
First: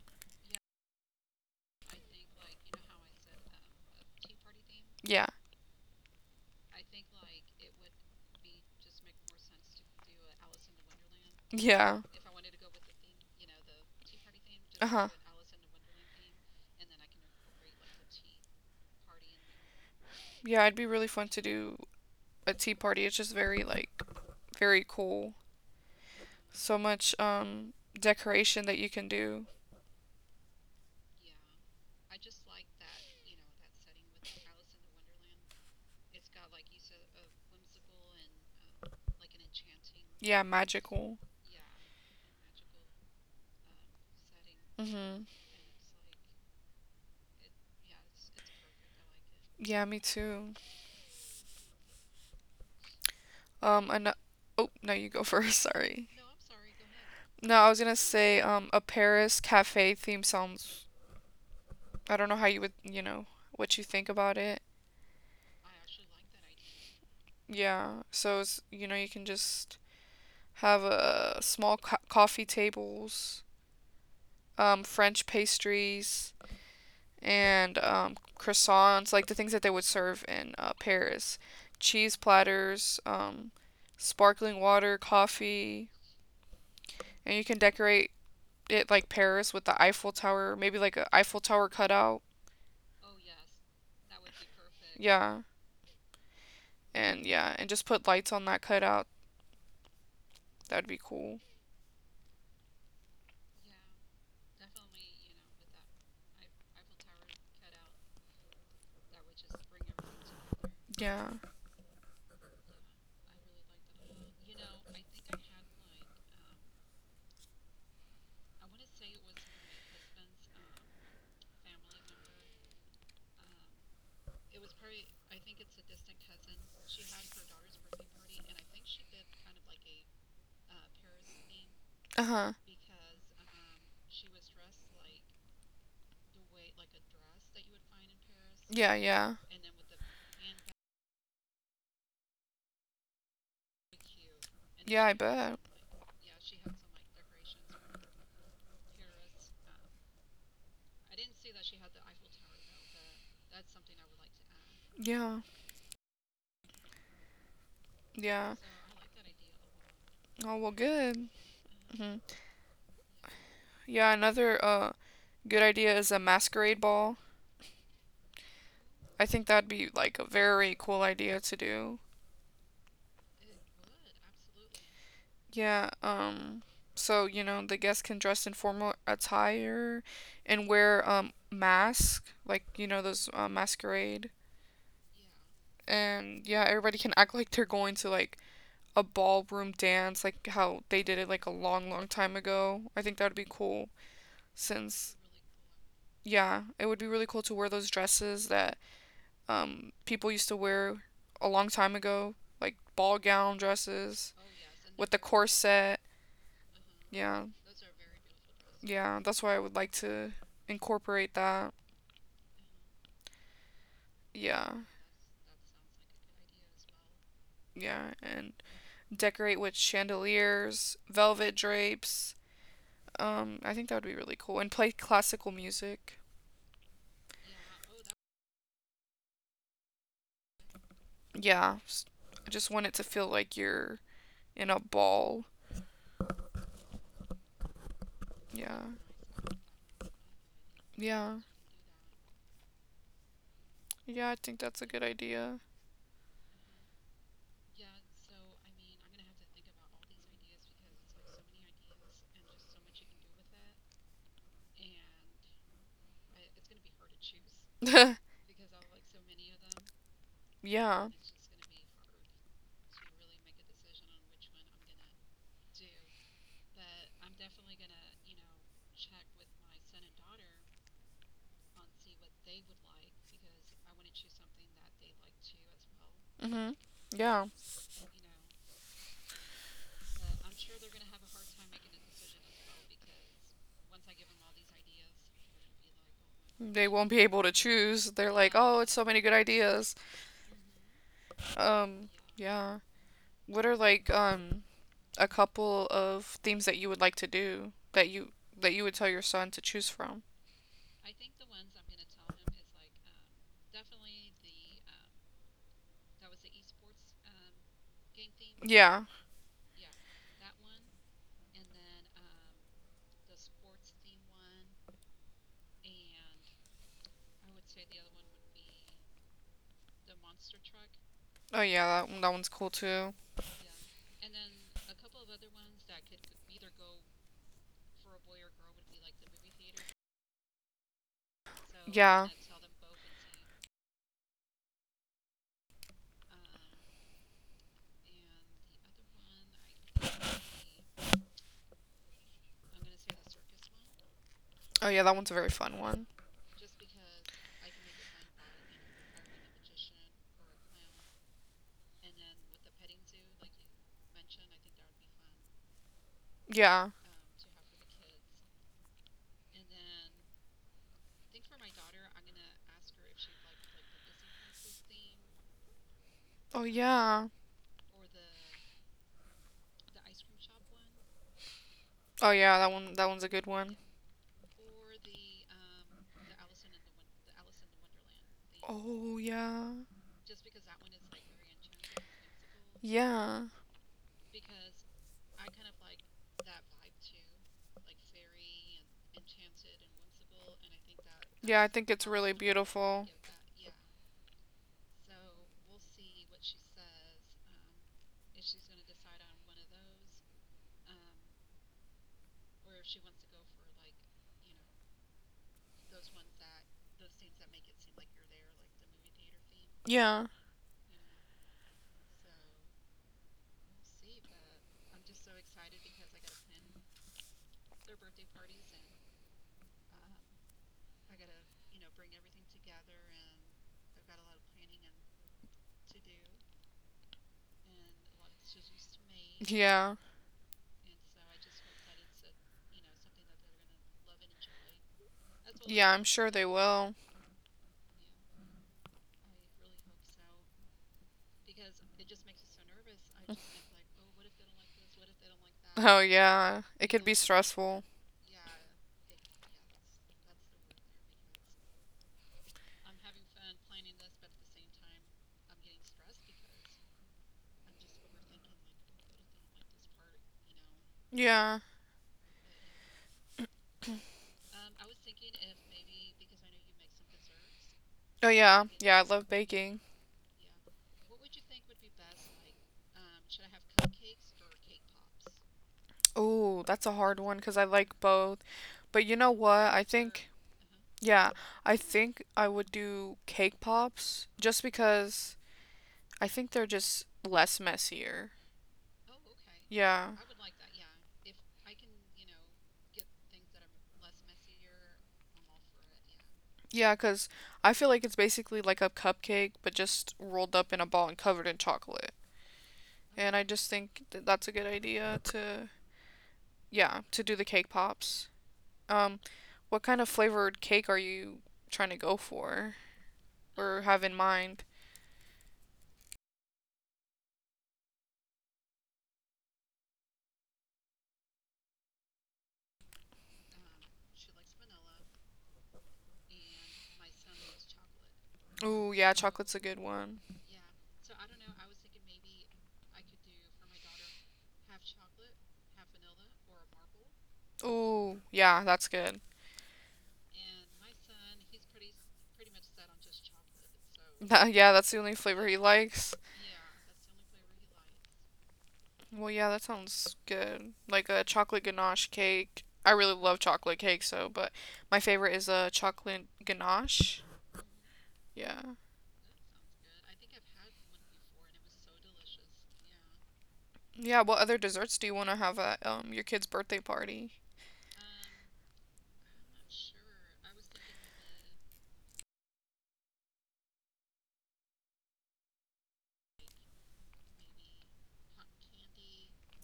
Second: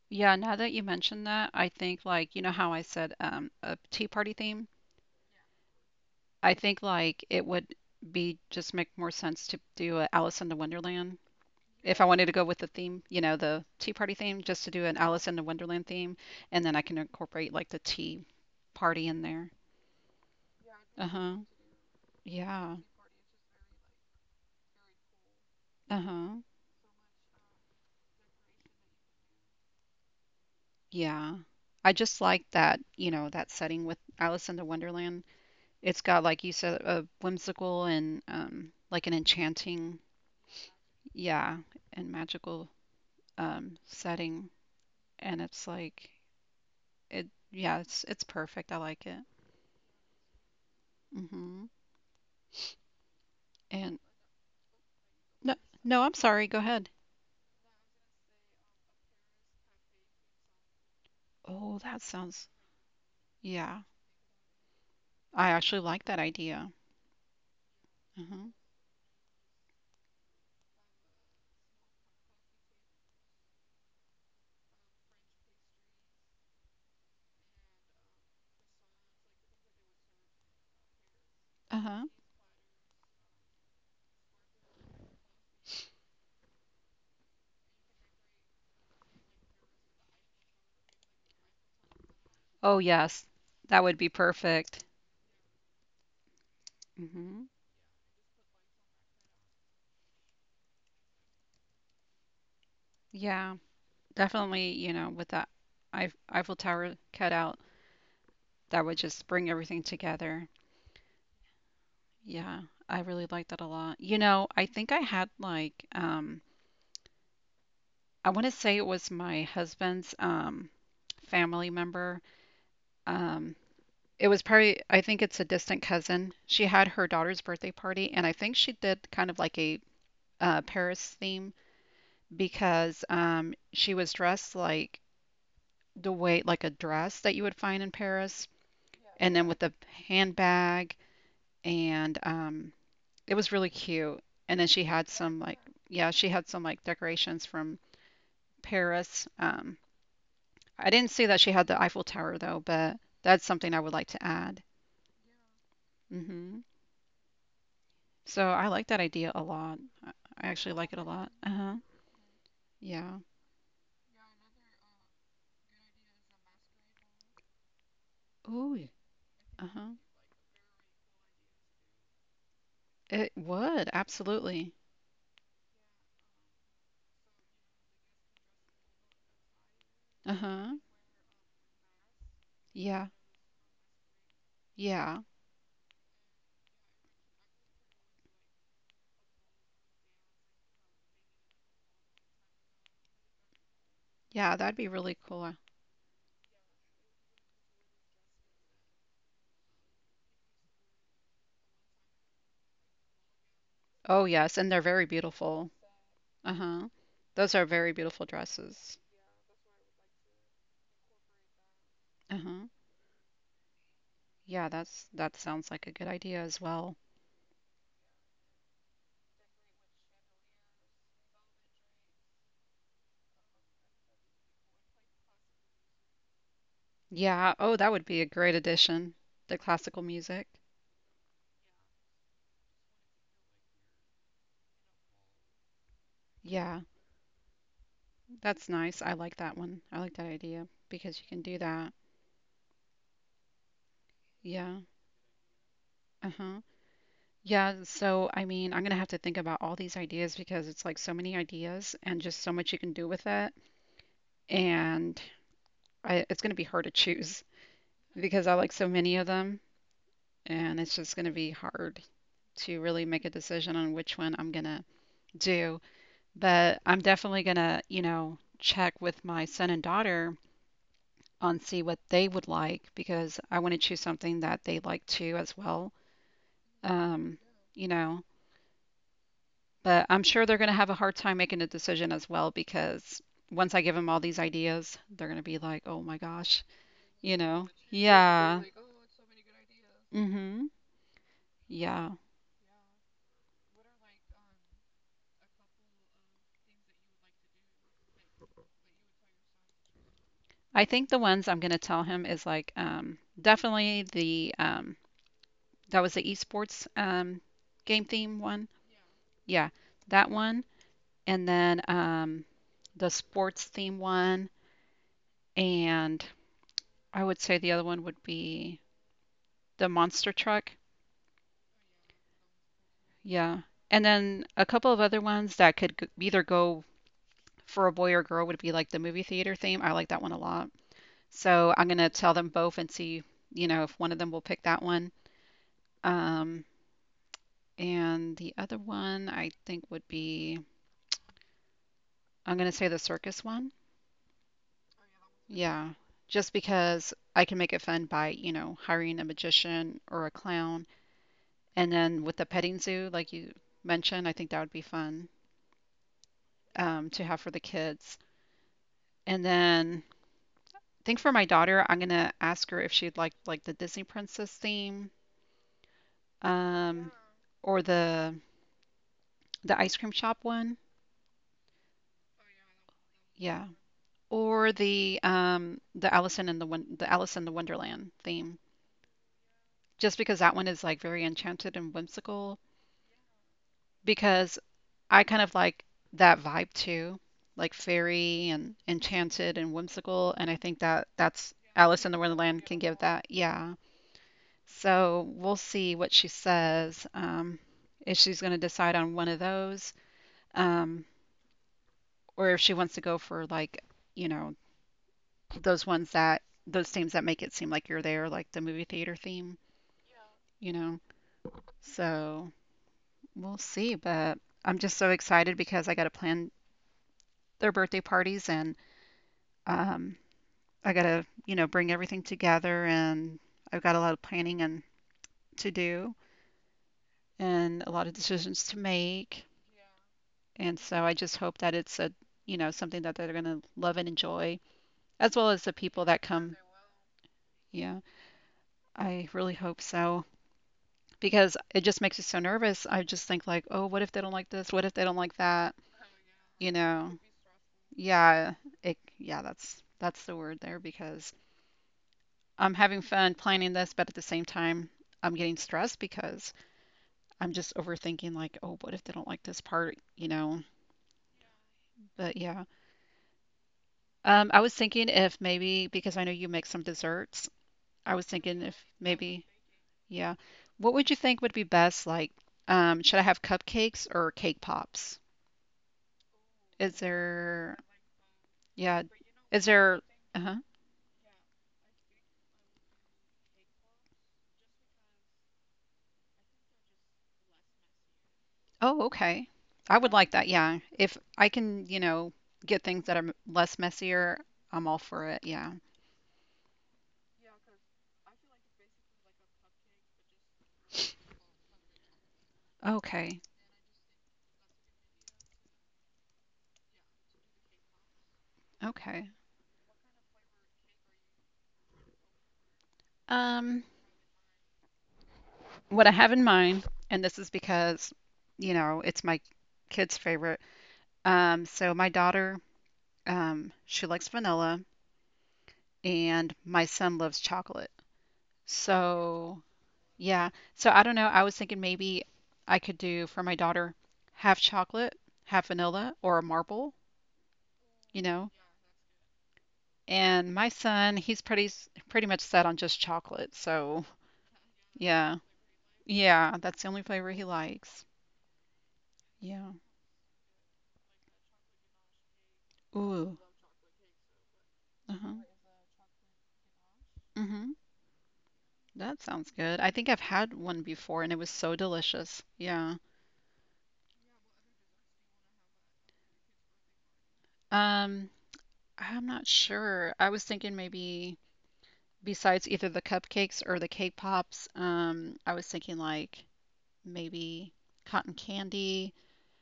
Speaker 2: Yeah, now that you mentioned that, I think like you know how I said um a tea party theme?
Speaker 1: Yeah.
Speaker 2: I think like it would be just make more sense to do a Alice in the Wonderland
Speaker 1: Yeah.
Speaker 2: if I wanted to go with the theme, you know, the tea party theme, just to
Speaker 1: Uh
Speaker 2: do an
Speaker 1: huh.
Speaker 2: Alice in the Wonderland theme, and then I can incorporate like the tea party in there.
Speaker 1: Yeah, it'd be really fun
Speaker 2: Uh-huh.
Speaker 1: to do a tea
Speaker 2: Yeah.
Speaker 1: party. It's just very, like, very cool.
Speaker 2: Uh-huh.
Speaker 1: So much, um, decoration that you can do.
Speaker 2: Yeah. I just like that, you know, that setting with Alice in the Wonderland. It's got, like you said, a whimsical and um, like an enchanting,
Speaker 1: Yeah, magical.
Speaker 2: yeah, and magical um, setting.
Speaker 1: Mm-hmm.
Speaker 2: And it's like, It yeah, it's it's perfect. I like it.
Speaker 1: Yeah, me too.
Speaker 2: Hmm
Speaker 1: Um,
Speaker 2: And
Speaker 1: an- oh, no, you go
Speaker 2: no,
Speaker 1: first, *laughs*
Speaker 2: no,
Speaker 1: sorry.
Speaker 2: I'm sorry. Go ahead.
Speaker 1: No, I was gonna say, um, a Paris cafe theme sounds.
Speaker 2: Oh, that
Speaker 1: I don't know how
Speaker 2: sounds
Speaker 1: you would, you know, what you
Speaker 2: yeah.
Speaker 1: think about it.
Speaker 2: I actually like that idea.
Speaker 1: Yeah, so
Speaker 2: Uh-huh.
Speaker 1: it's, you know, you can just have uh, small co- coffee tables, um, French pastries, and um, croissants, like the things that they would serve in uh, Paris. Cheese
Speaker 2: Uh-huh.
Speaker 1: platters, um, sparkling water, coffee, and you can decorate it like Paris with the Eiffel Tower, maybe like a Eiffel Tower cutout.
Speaker 2: Oh yes, that would be perfect.
Speaker 1: Yeah, and yeah,
Speaker 2: Hmm
Speaker 1: and just put lights on that cutout. That'd be cool.
Speaker 2: Yeah, definitely. You know, with that Eif- Eiffel Tower cutout that would just bring everything together.
Speaker 1: Yeah.
Speaker 2: Yeah, I really like that a lot. You know, I think I had like um, I want to say it was my husband's um family member. Um. It was probably, I think it's a distant cousin. She had her daughter's birthday party, and I think she did kind of like a uh, Paris theme
Speaker 1: Uh huh.
Speaker 2: because um, she was dressed like the way, like a dress that you would find in Paris,
Speaker 1: Yeah, yeah.
Speaker 2: and then with the handbag, and um, it was really cute. And then she
Speaker 1: Yeah,
Speaker 2: had
Speaker 1: I
Speaker 2: some
Speaker 1: bet.
Speaker 2: like, yeah, she had some like decorations from Paris. Um, I didn't see that she had the Eiffel Tower though, but that's something I would like to add.
Speaker 1: Yeah.
Speaker 2: Hmm So
Speaker 1: Yeah.
Speaker 2: I like that idea a lot. I I
Speaker 1: Oh, well,
Speaker 2: actually like it a
Speaker 1: good.
Speaker 2: lot. Uh-huh.
Speaker 1: Hmm.
Speaker 2: Yeah.
Speaker 1: Yeah, another uh good idea is a masquerade ball. I think that'd be
Speaker 2: Uh-huh.
Speaker 1: like a very cool idea to do.
Speaker 2: It would, absolutely.
Speaker 1: Yeah, um so, you know, the guests can dress in formal attire and
Speaker 2: Uh-huh.
Speaker 1: wear um mask, like, you know,
Speaker 2: Yeah.
Speaker 1: those uh, masquerade.
Speaker 2: Yeah.
Speaker 1: And yeah, everybody can act like they're going to like a ballroom dance, like how they did it like a long, long time ago. I think that'd be cool.
Speaker 2: Yeah, that'd be
Speaker 1: Since
Speaker 2: really cool.
Speaker 1: yeah, it would be really cool to wear those dresses that um, people used to wear a long time ago, like ball gown
Speaker 2: Oh,
Speaker 1: dresses
Speaker 2: yes, and they're very
Speaker 1: with the
Speaker 2: beautiful.
Speaker 1: corset.
Speaker 2: Uh-huh.
Speaker 1: Yeah.
Speaker 2: Those are very beautiful dresses.
Speaker 1: Yeah, that's why I would like to incorporate that.
Speaker 2: Uh-huh.
Speaker 1: Yeah.
Speaker 2: Yeah, that's that sounds like a good idea as well.
Speaker 1: Yeah, and decorate with chandeliers, velvet drapes. Um, I think that would be really cool. And play classical music.
Speaker 2: Yeah. Oh, that would be a great addition. The classical music.
Speaker 1: Yeah. s- I just want it to feel like you're in a ball.
Speaker 2: Yeah. That's
Speaker 1: Yeah.
Speaker 2: nice. I like that one. I like that idea because you
Speaker 1: Yeah.
Speaker 2: can do that.
Speaker 1: Yeah, I think
Speaker 2: Yeah.
Speaker 1: that's a good idea.
Speaker 2: Uh-huh. Yeah, so I mean, I'm gonna have to think about all these ideas because it's like so many ideas and just so much you can do with it. And I, it's gonna be hard to choose *laughs*
Speaker 1: *laughs*
Speaker 2: because I like so many of them, and it's
Speaker 1: Yeah.
Speaker 2: just gonna be hard to really make a decision on which one I'm gonna do. But I'm definitely gonna, you know, check with my son and daughter on see what they would like because I want to choose something that they like too as well.
Speaker 1: Hmm.
Speaker 2: Um,
Speaker 1: Yeah.
Speaker 2: you know. But I'm sure they're going to have a hard time making a decision as well because once I give them all these ideas, they're going to be like, oh my gosh,
Speaker 1: They won't be
Speaker 2: you
Speaker 1: able to
Speaker 2: know?
Speaker 1: choose. They're like,
Speaker 2: Yeah.
Speaker 1: oh, it's so many good ideas.
Speaker 2: Mm-hmm. Yeah.
Speaker 1: Um, yeah. What are like um a couple of themes that you would like to do that you that you would tell your son to choose from?
Speaker 2: I think the ones I'm going to tell him is like um, definitely the um, that was the esports um, game theme one.
Speaker 1: Yeah.
Speaker 2: Yeah, that one. And then um, the sports theme one. And I would say the other one would be the monster truck.
Speaker 1: Oh yeah, that one, that one's cool too.
Speaker 2: Yeah. And then a couple of other ones that could g- either go for a boy or girl would be like the movie theater theme. I like that one a lot. So I'm gonna
Speaker 1: Yeah.
Speaker 2: tell them both and see, you know, if one of them will pick that one. Um, and the other one I think would be I'm gonna say the circus one.
Speaker 1: Oh yeah, that one's a very fun
Speaker 2: Yeah.
Speaker 1: one.
Speaker 2: Just because I can make it fun by, you know, hiring a magician or a clown. And then with the petting zoo, like you mentioned, I think that would be fun
Speaker 1: Yeah.
Speaker 2: um, to have for the kids. And then think for my daughter, I'm gonna ask her if she'd like like the Disney princess theme,
Speaker 1: Oh
Speaker 2: um,
Speaker 1: yeah.
Speaker 2: or the the ice cream shop one.
Speaker 1: Oh yeah, that one that one's a good
Speaker 2: Yeah.
Speaker 1: one.
Speaker 2: Or the um the Alice in the Won- the Alice in the Wonderland theme.
Speaker 1: Oh, yeah.
Speaker 2: Just because that one is like very enchanted and whimsical
Speaker 1: Yeah.
Speaker 2: because I kind of like that vibe too. Like fairy and enchanted and whimsical, and I think that that's
Speaker 1: Yeah, I think it's
Speaker 2: Alice in the
Speaker 1: really
Speaker 2: Wonderland can give
Speaker 1: beautiful.
Speaker 2: that. Yeah. So we'll see what she says. Um, if she's going to decide on one of those, um, or if she wants to go for like, you know, those ones that those themes that make it seem like you're there, like the movie theater theme,
Speaker 1: Yeah.
Speaker 2: you know. So we'll see. But I'm just so excited because I got to plan their birthday parties, and um, I got to, you know, bring everything together, and I've got a lot of planning and to do and a lot of decisions to make.
Speaker 1: Yeah.
Speaker 2: And so I just hope that it's a, you know, something that they're going to love and enjoy, as well as the
Speaker 1: Yeah, I'm
Speaker 2: people that
Speaker 1: sure they
Speaker 2: come.
Speaker 1: will.
Speaker 2: Yeah, I really hope so because it just makes me so nervous. I just think like, oh,
Speaker 1: *laughs*
Speaker 2: what if they don't like this? What if they don't like that?
Speaker 1: Oh, yeah.
Speaker 2: You
Speaker 1: It could
Speaker 2: know.
Speaker 1: be stressful.
Speaker 2: Yeah, it yeah, that's that's the word there because I'm having fun planning this, but at the same time, I'm getting stressed because I'm just overthinking like, oh, what if they don't like this part, you know?
Speaker 1: Yeah.
Speaker 2: But yeah. Um, I was thinking if maybe, because I know you make some desserts, I
Speaker 1: Oh,
Speaker 2: was thinking
Speaker 1: yeah.
Speaker 2: if
Speaker 1: Yeah, I love
Speaker 2: maybe,
Speaker 1: baking.
Speaker 2: yeah. What would you think would be best? Like, um, should I have cupcakes or cake pops?
Speaker 1: Oh, that's a
Speaker 2: Is
Speaker 1: hard one because I
Speaker 2: there,
Speaker 1: like both. But
Speaker 2: yeah,
Speaker 1: you know
Speaker 2: is
Speaker 1: what? I
Speaker 2: there,
Speaker 1: think,
Speaker 2: uh-huh.
Speaker 1: yeah, I think I would do cake pops just because. I think they're just less messier.
Speaker 2: Oh, okay. I
Speaker 1: Yeah.
Speaker 2: would like that, yeah. If I can, you know, get things that are m- less messier, I'm all for it, yeah.
Speaker 1: Yeah, because I feel like it's basically like a cupcake, but just rolled up in a ball and covered in chocolate. And I
Speaker 2: Okay,
Speaker 1: just think that that's a good idea to, yeah, to do the cake pops. Um,
Speaker 2: okay.
Speaker 1: what kind of flavored cake are you trying to go for or
Speaker 2: Um,
Speaker 1: have in mind?
Speaker 2: what I have in mind, and this is because, you know, it's my kid's favorite. Um, so my daughter Um, she likes vanilla, and my son loves chocolate.
Speaker 1: Ooh, yeah, chocolate's a
Speaker 2: So,
Speaker 1: good one.
Speaker 2: yeah. So I don't know. I was thinking maybe I could do for my daughter half chocolate, half vanilla, or a marble,
Speaker 1: Ooh,
Speaker 2: you know.
Speaker 1: yeah, that's good.
Speaker 2: And my son, he's pretty s- pretty much set on just chocolate. So,
Speaker 1: *laughs* yeah, that's the only
Speaker 2: yeah.
Speaker 1: flavor he likes.
Speaker 2: Yeah, that's the only flavor he likes.
Speaker 1: Well, yeah, that
Speaker 2: Yeah.
Speaker 1: sounds good. Like a chocolate ganache cake. I really love
Speaker 2: Ooh.
Speaker 1: chocolate cake, so, but my favorite
Speaker 2: Uh-huh.
Speaker 1: is a chocolate ganache.
Speaker 2: Mm-hmm.
Speaker 1: Yeah.
Speaker 2: That sounds good. I think I've had one before and it was so delicious. Yeah.
Speaker 1: Yeah, what other desserts do you want to have at um your kid's birthday party?
Speaker 2: Um, I'm not sure. I was thinking maybe besides either the cupcakes or the cake pops, um, I was thinking like maybe cotton candy.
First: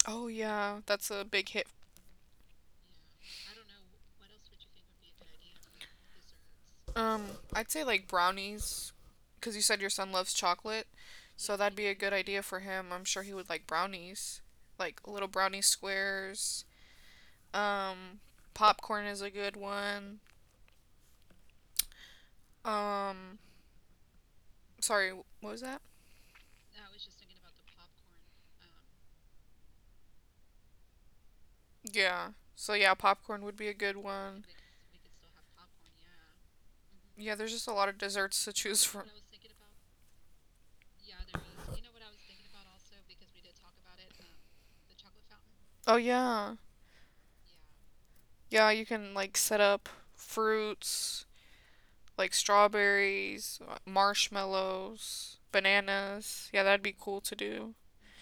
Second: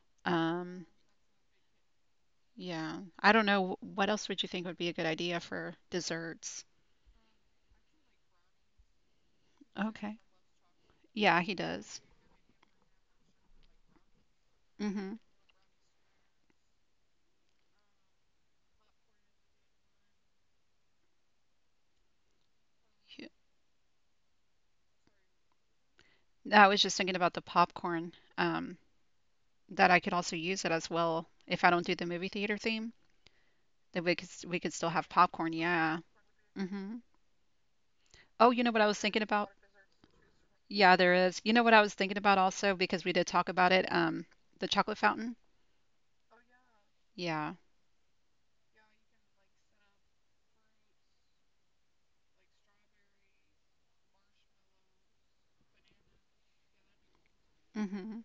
Speaker 1: Oh, yeah,
Speaker 2: Um,
Speaker 1: that's a big hit.
Speaker 2: yeah. I don't know. What else would you think would be a good idea for desserts?
Speaker 1: Um, I'd say like brownies, because you said your son
Speaker 2: Okay.
Speaker 1: loves chocolate,
Speaker 2: Yeah, he
Speaker 1: so that'd be a
Speaker 2: does.
Speaker 1: good idea for him. I'm sure he would like brownies, like
Speaker 2: Mm-hmm.
Speaker 1: little brownie squares. Um, popcorn is a good one. Um, sorry, what was that?
Speaker 2: I was just thinking about the popcorn, um, that I could also use it as well if I don't do the movie
Speaker 1: Yeah.
Speaker 2: theater
Speaker 1: So yeah,
Speaker 2: theme,
Speaker 1: popcorn would be a good
Speaker 2: then we could
Speaker 1: one.
Speaker 2: we could still have popcorn. Yeah. Mm-hmm.
Speaker 1: Yeah, there's just a lot of desserts
Speaker 2: Oh,
Speaker 1: to
Speaker 2: you know what
Speaker 1: choose
Speaker 2: I was
Speaker 1: from.
Speaker 2: thinking about? Yeah, there is. You know what I was thinking about also because we did talk about it, um, the chocolate fountain.
Speaker 1: Oh yeah.
Speaker 2: Yeah.
Speaker 1: Yeah, you can like set up fruits, like strawberries, uh, marshmallows, bananas. Yeah, that'd be cool to do.
Speaker 2: Hmm.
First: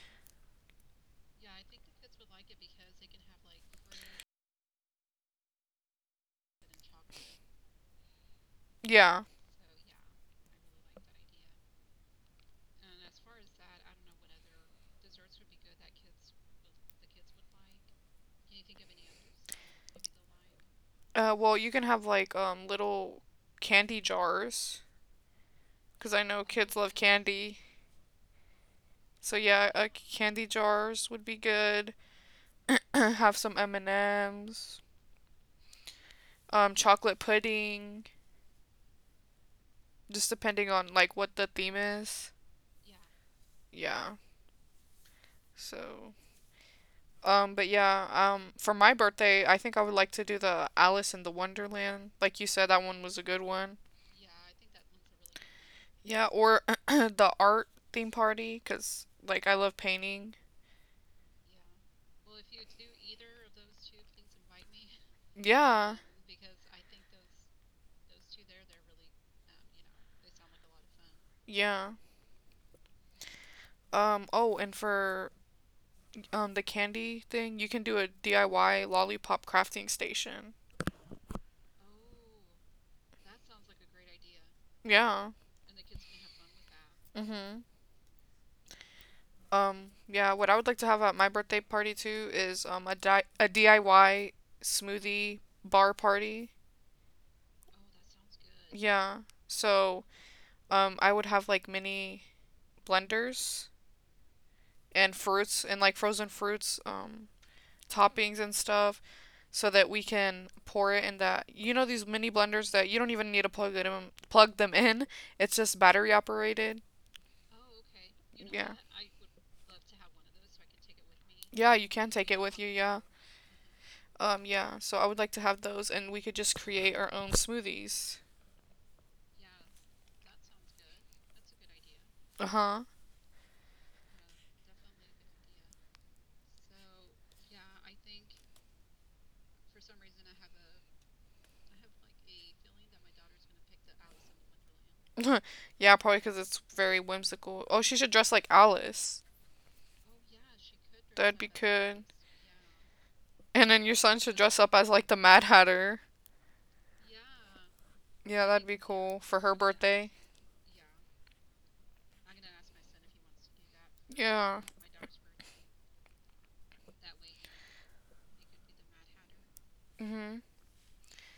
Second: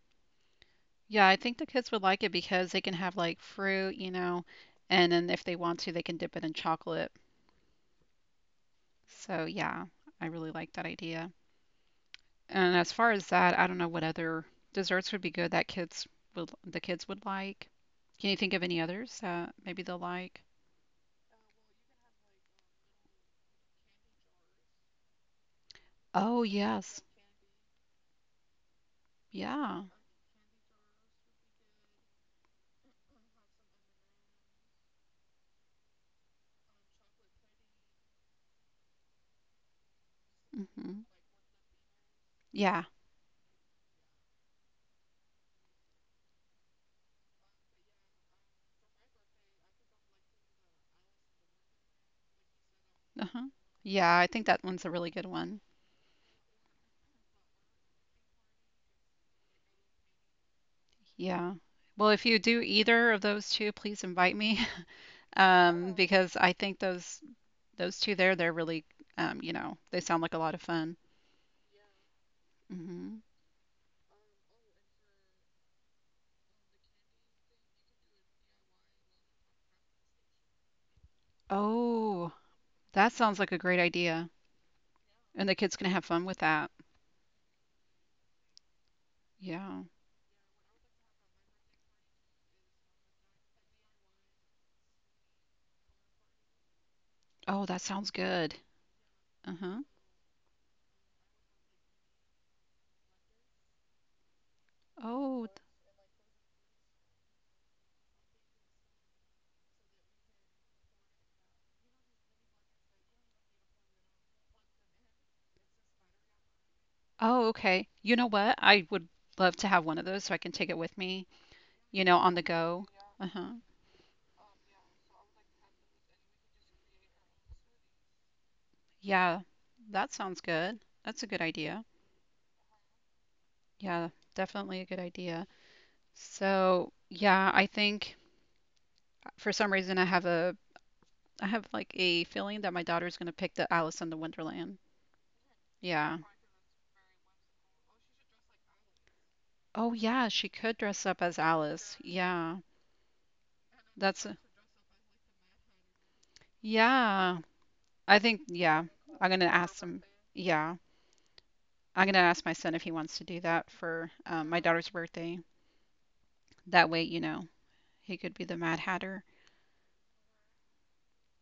Speaker 2: Yeah, I think the kids would like it because they can have like fruit, you know, and then if they want to, they can dip it in chocolate.
Speaker 1: Yeah.
Speaker 2: So yeah, I really like that idea. And as far as that, I don't know what other desserts would be good that kids would the kids would like. Can you think of any others that maybe they'll like?
Speaker 1: Uh, well, you can have like um little candy jars because I know
Speaker 2: Oh,
Speaker 1: kids love
Speaker 2: yes.
Speaker 1: candy. So yeah,
Speaker 2: Yeah.
Speaker 1: uh, candy jars would be good. *clears throat* Have some M and Ms, um chocolate pudding. Just depending on
Speaker 2: Hmm.
Speaker 1: like what the theme is.
Speaker 2: Yeah.
Speaker 1: Yeah. So um but yeah, um for my birthday, I think I would like to do the Alice in the Wonderland. Like you said that one was a good
Speaker 2: Uh-huh.
Speaker 1: one.
Speaker 2: Yeah, I think that one's a really good one.
Speaker 1: Yeah, or *clears throat* the art theme party cuz like I love painting.
Speaker 2: Yeah. Well, if you do either of those two, please invite me. *laughs*
Speaker 1: Yeah.
Speaker 2: Um, because I think those those two there, they're really um, you know, they sound like a lot of fun.
Speaker 1: Yeah.
Speaker 2: Hmm.
Speaker 1: Um oh, and for um the candy thing, you can do a D I Y lollipop crafting station.
Speaker 2: Oh, that sounds like a great idea.
Speaker 1: Yeah.
Speaker 2: And the kids can have fun with that.
Speaker 1: Mhm.
Speaker 2: Yeah.
Speaker 1: Um, yeah, what I would like to have at my birthday party too is um a di- a D I Y smoothie bar party.
Speaker 2: Oh, that sounds good.
Speaker 1: Yeah.
Speaker 2: Uh-huh.
Speaker 1: So, um I would have like mini blenders and
Speaker 2: Oh, th-
Speaker 1: fruits and like frozen fruits um toppings and stuff so that we can pour it in that you know these mini blenders that you don't even need to plug it in, plug them in. It's just battery operated.
Speaker 2: oh, okay. You know what?
Speaker 1: Yeah.
Speaker 2: I would love to have one of those so I can take it with me,
Speaker 1: Yeah, you
Speaker 2: you
Speaker 1: can
Speaker 2: know,
Speaker 1: take
Speaker 2: on
Speaker 1: it
Speaker 2: the
Speaker 1: with you,
Speaker 2: go.
Speaker 1: yeah.
Speaker 2: Uh-huh.
Speaker 1: Um, yeah, so I would like to have those, and we could just create our own smoothies.
Speaker 2: Yeah. That sounds good. That's a good idea.
Speaker 1: Uh huh.
Speaker 2: Yeah, definitely a good idea. So, yeah, I think for some reason I have a I have like a feeling that my daughter's gonna pick the Alice in the Wonderland.
Speaker 1: *laughs* yeah,
Speaker 2: Yeah.
Speaker 1: probably because it's very whimsical. Oh, she should dress like Alice.
Speaker 2: Oh yeah,
Speaker 1: Yeah,
Speaker 2: she
Speaker 1: she
Speaker 2: could dress
Speaker 1: could.
Speaker 2: up
Speaker 1: That'd
Speaker 2: as
Speaker 1: be good.
Speaker 2: Alice.
Speaker 1: Yeah.
Speaker 2: Yeah.
Speaker 1: And then your son
Speaker 2: That's
Speaker 1: should
Speaker 2: a,
Speaker 1: dress up as like the Mad Hatter.
Speaker 2: yeah. I think
Speaker 1: Yeah, that'd be
Speaker 2: yeah,
Speaker 1: cool
Speaker 2: I'm
Speaker 1: for
Speaker 2: gonna
Speaker 1: her
Speaker 2: ask him.
Speaker 1: birthday.
Speaker 2: Yeah. I'm gonna ask my son if he wants to do that for um, my
Speaker 1: Yeah.
Speaker 2: daughter's birthday. That way, you know, he could be the Mad Hatter.
Speaker 1: Mhm.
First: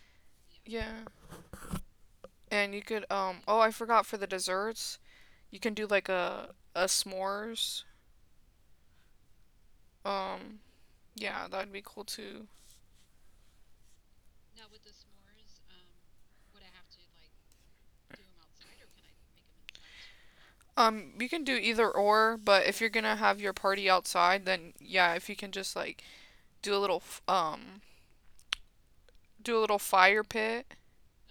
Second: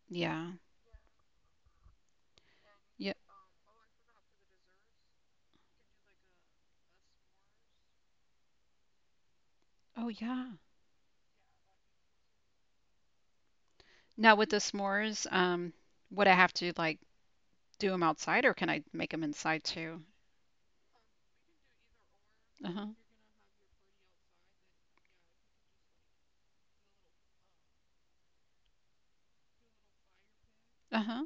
Speaker 2: Yeah.
Speaker 1: Yeah. And you could
Speaker 2: Yeah.
Speaker 1: um oh, I forgot for the desserts. You can do like a a s'mores.
Speaker 2: Oh yeah.
Speaker 1: Um yeah, that'd be cool too.
Speaker 2: Now with the s'mores, um, would I have to like do them outside or can I make them inside too?
Speaker 1: Um, you can do either or, but if
Speaker 2: Uh-huh.
Speaker 1: you're gonna have your party outside, then yeah, if you can just like do a little f- um do a little fire pit
Speaker 2: Uh-huh.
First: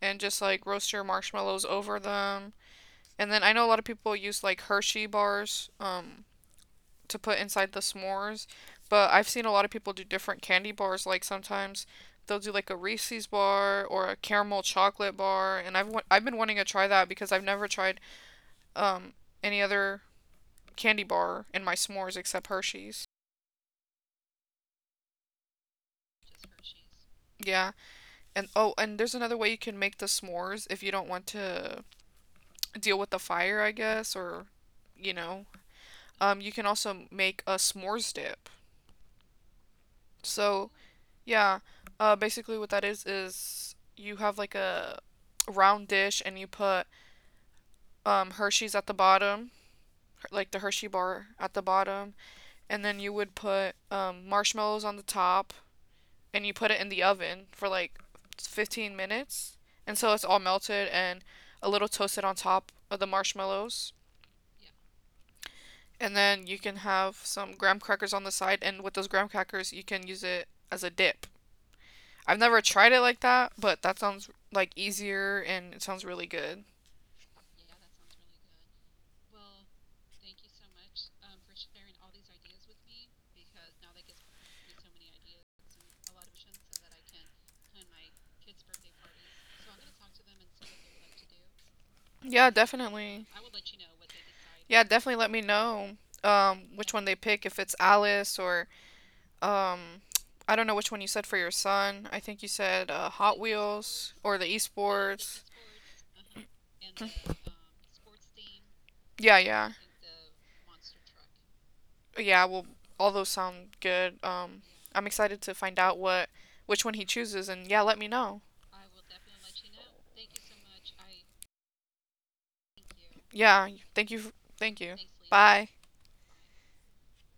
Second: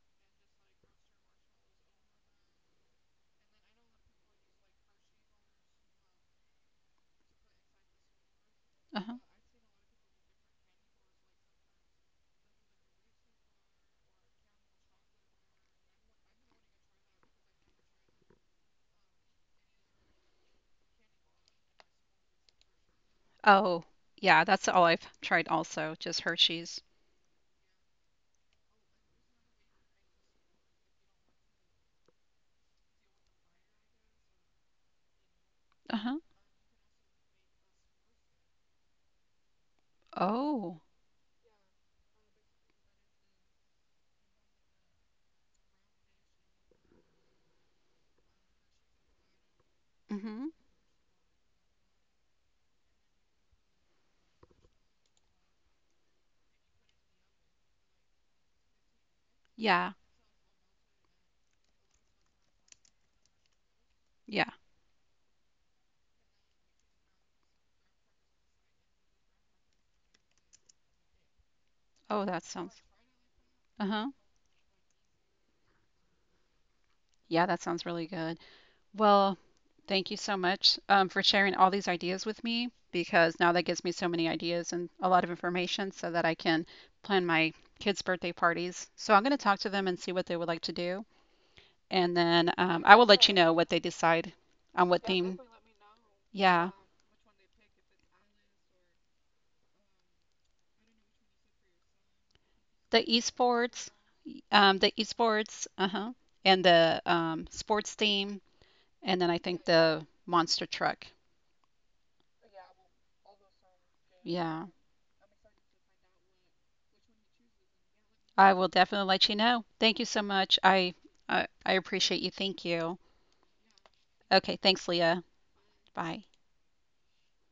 Speaker 1: and just like roast your marshmallows over them. And then I know a lot of people use like Hershey bars um to put inside the s'mores, but
Speaker 2: Uh-huh.
Speaker 1: I've seen a lot of people do different candy bars. Like sometimes they'll do like a Reese's bar or a caramel chocolate bar, and I've wa- I've been wanting to try that because I've never tried um any other candy bar in my s'mores except Hershey's.
Speaker 2: Oh, yeah, that's all I've tried also, just Hershey's.
Speaker 1: Yeah. And oh, and there's another way you can make the s'mores if you don't want to deal with the fire, I guess, or you know.
Speaker 2: Uh-huh.
Speaker 1: Um, you can also make a s'mores dip. So,
Speaker 2: Oh.
Speaker 1: yeah, uh basically what that is is you have like a round dish and you put um Hershey's at the bottom,
Speaker 2: Mm-hmm.
Speaker 1: like the Hershey bar at the bottom, and then you would put um marshmallows on the top and you put it in the oven for like fifteen minutes
Speaker 2: Yeah.
Speaker 1: until it's all melted and a little toasted on top of the marshmallows.
Speaker 2: Yeah.
Speaker 1: And then you can have some graham crackers on the side, and with those graham crackers, you can use it as a dip.
Speaker 2: Oh,
Speaker 1: I've
Speaker 2: that
Speaker 1: never
Speaker 2: sounds.
Speaker 1: tried it like that, but that
Speaker 2: Uh-huh.
Speaker 1: sounds like easier and it sounds really good.
Speaker 2: Yeah, that sounds really good. Well, thank you so much um, for sharing all these ideas with me because now that gives me so many ideas and a lot of information so that I can plan my kids' birthday parties. So I'm going to talk to them and see what they would like to do. And then
Speaker 1: Yeah,
Speaker 2: um, I will let you
Speaker 1: definitely.
Speaker 2: know what they decide on
Speaker 1: Yeah,
Speaker 2: what
Speaker 1: definitely
Speaker 2: theme.
Speaker 1: let me know
Speaker 2: Yeah.
Speaker 1: um, which one they pick, if it's Alice or um I don't know which one you said for your son. I think you
Speaker 2: The
Speaker 1: said uh, Hot
Speaker 2: esports,
Speaker 1: Wheels or the
Speaker 2: um, the
Speaker 1: esports.
Speaker 2: esports, uh-huh, and the um, sports team, and then I
Speaker 1: Yeah,
Speaker 2: think
Speaker 1: yeah,
Speaker 2: the monster truck.
Speaker 1: yeah. Well, all those sound good.
Speaker 2: Yeah,
Speaker 1: Um, I'm excited to find out what which one he chooses, and yeah, let me know.
Speaker 2: I will definitely let you know. Thank you so much. I I, I appreciate you. Thank you.
Speaker 1: Yeah, thank you. f-
Speaker 2: Okay,
Speaker 1: Thank
Speaker 2: thanks,
Speaker 1: you.
Speaker 2: Leah.
Speaker 1: Bye.
Speaker 2: Bye.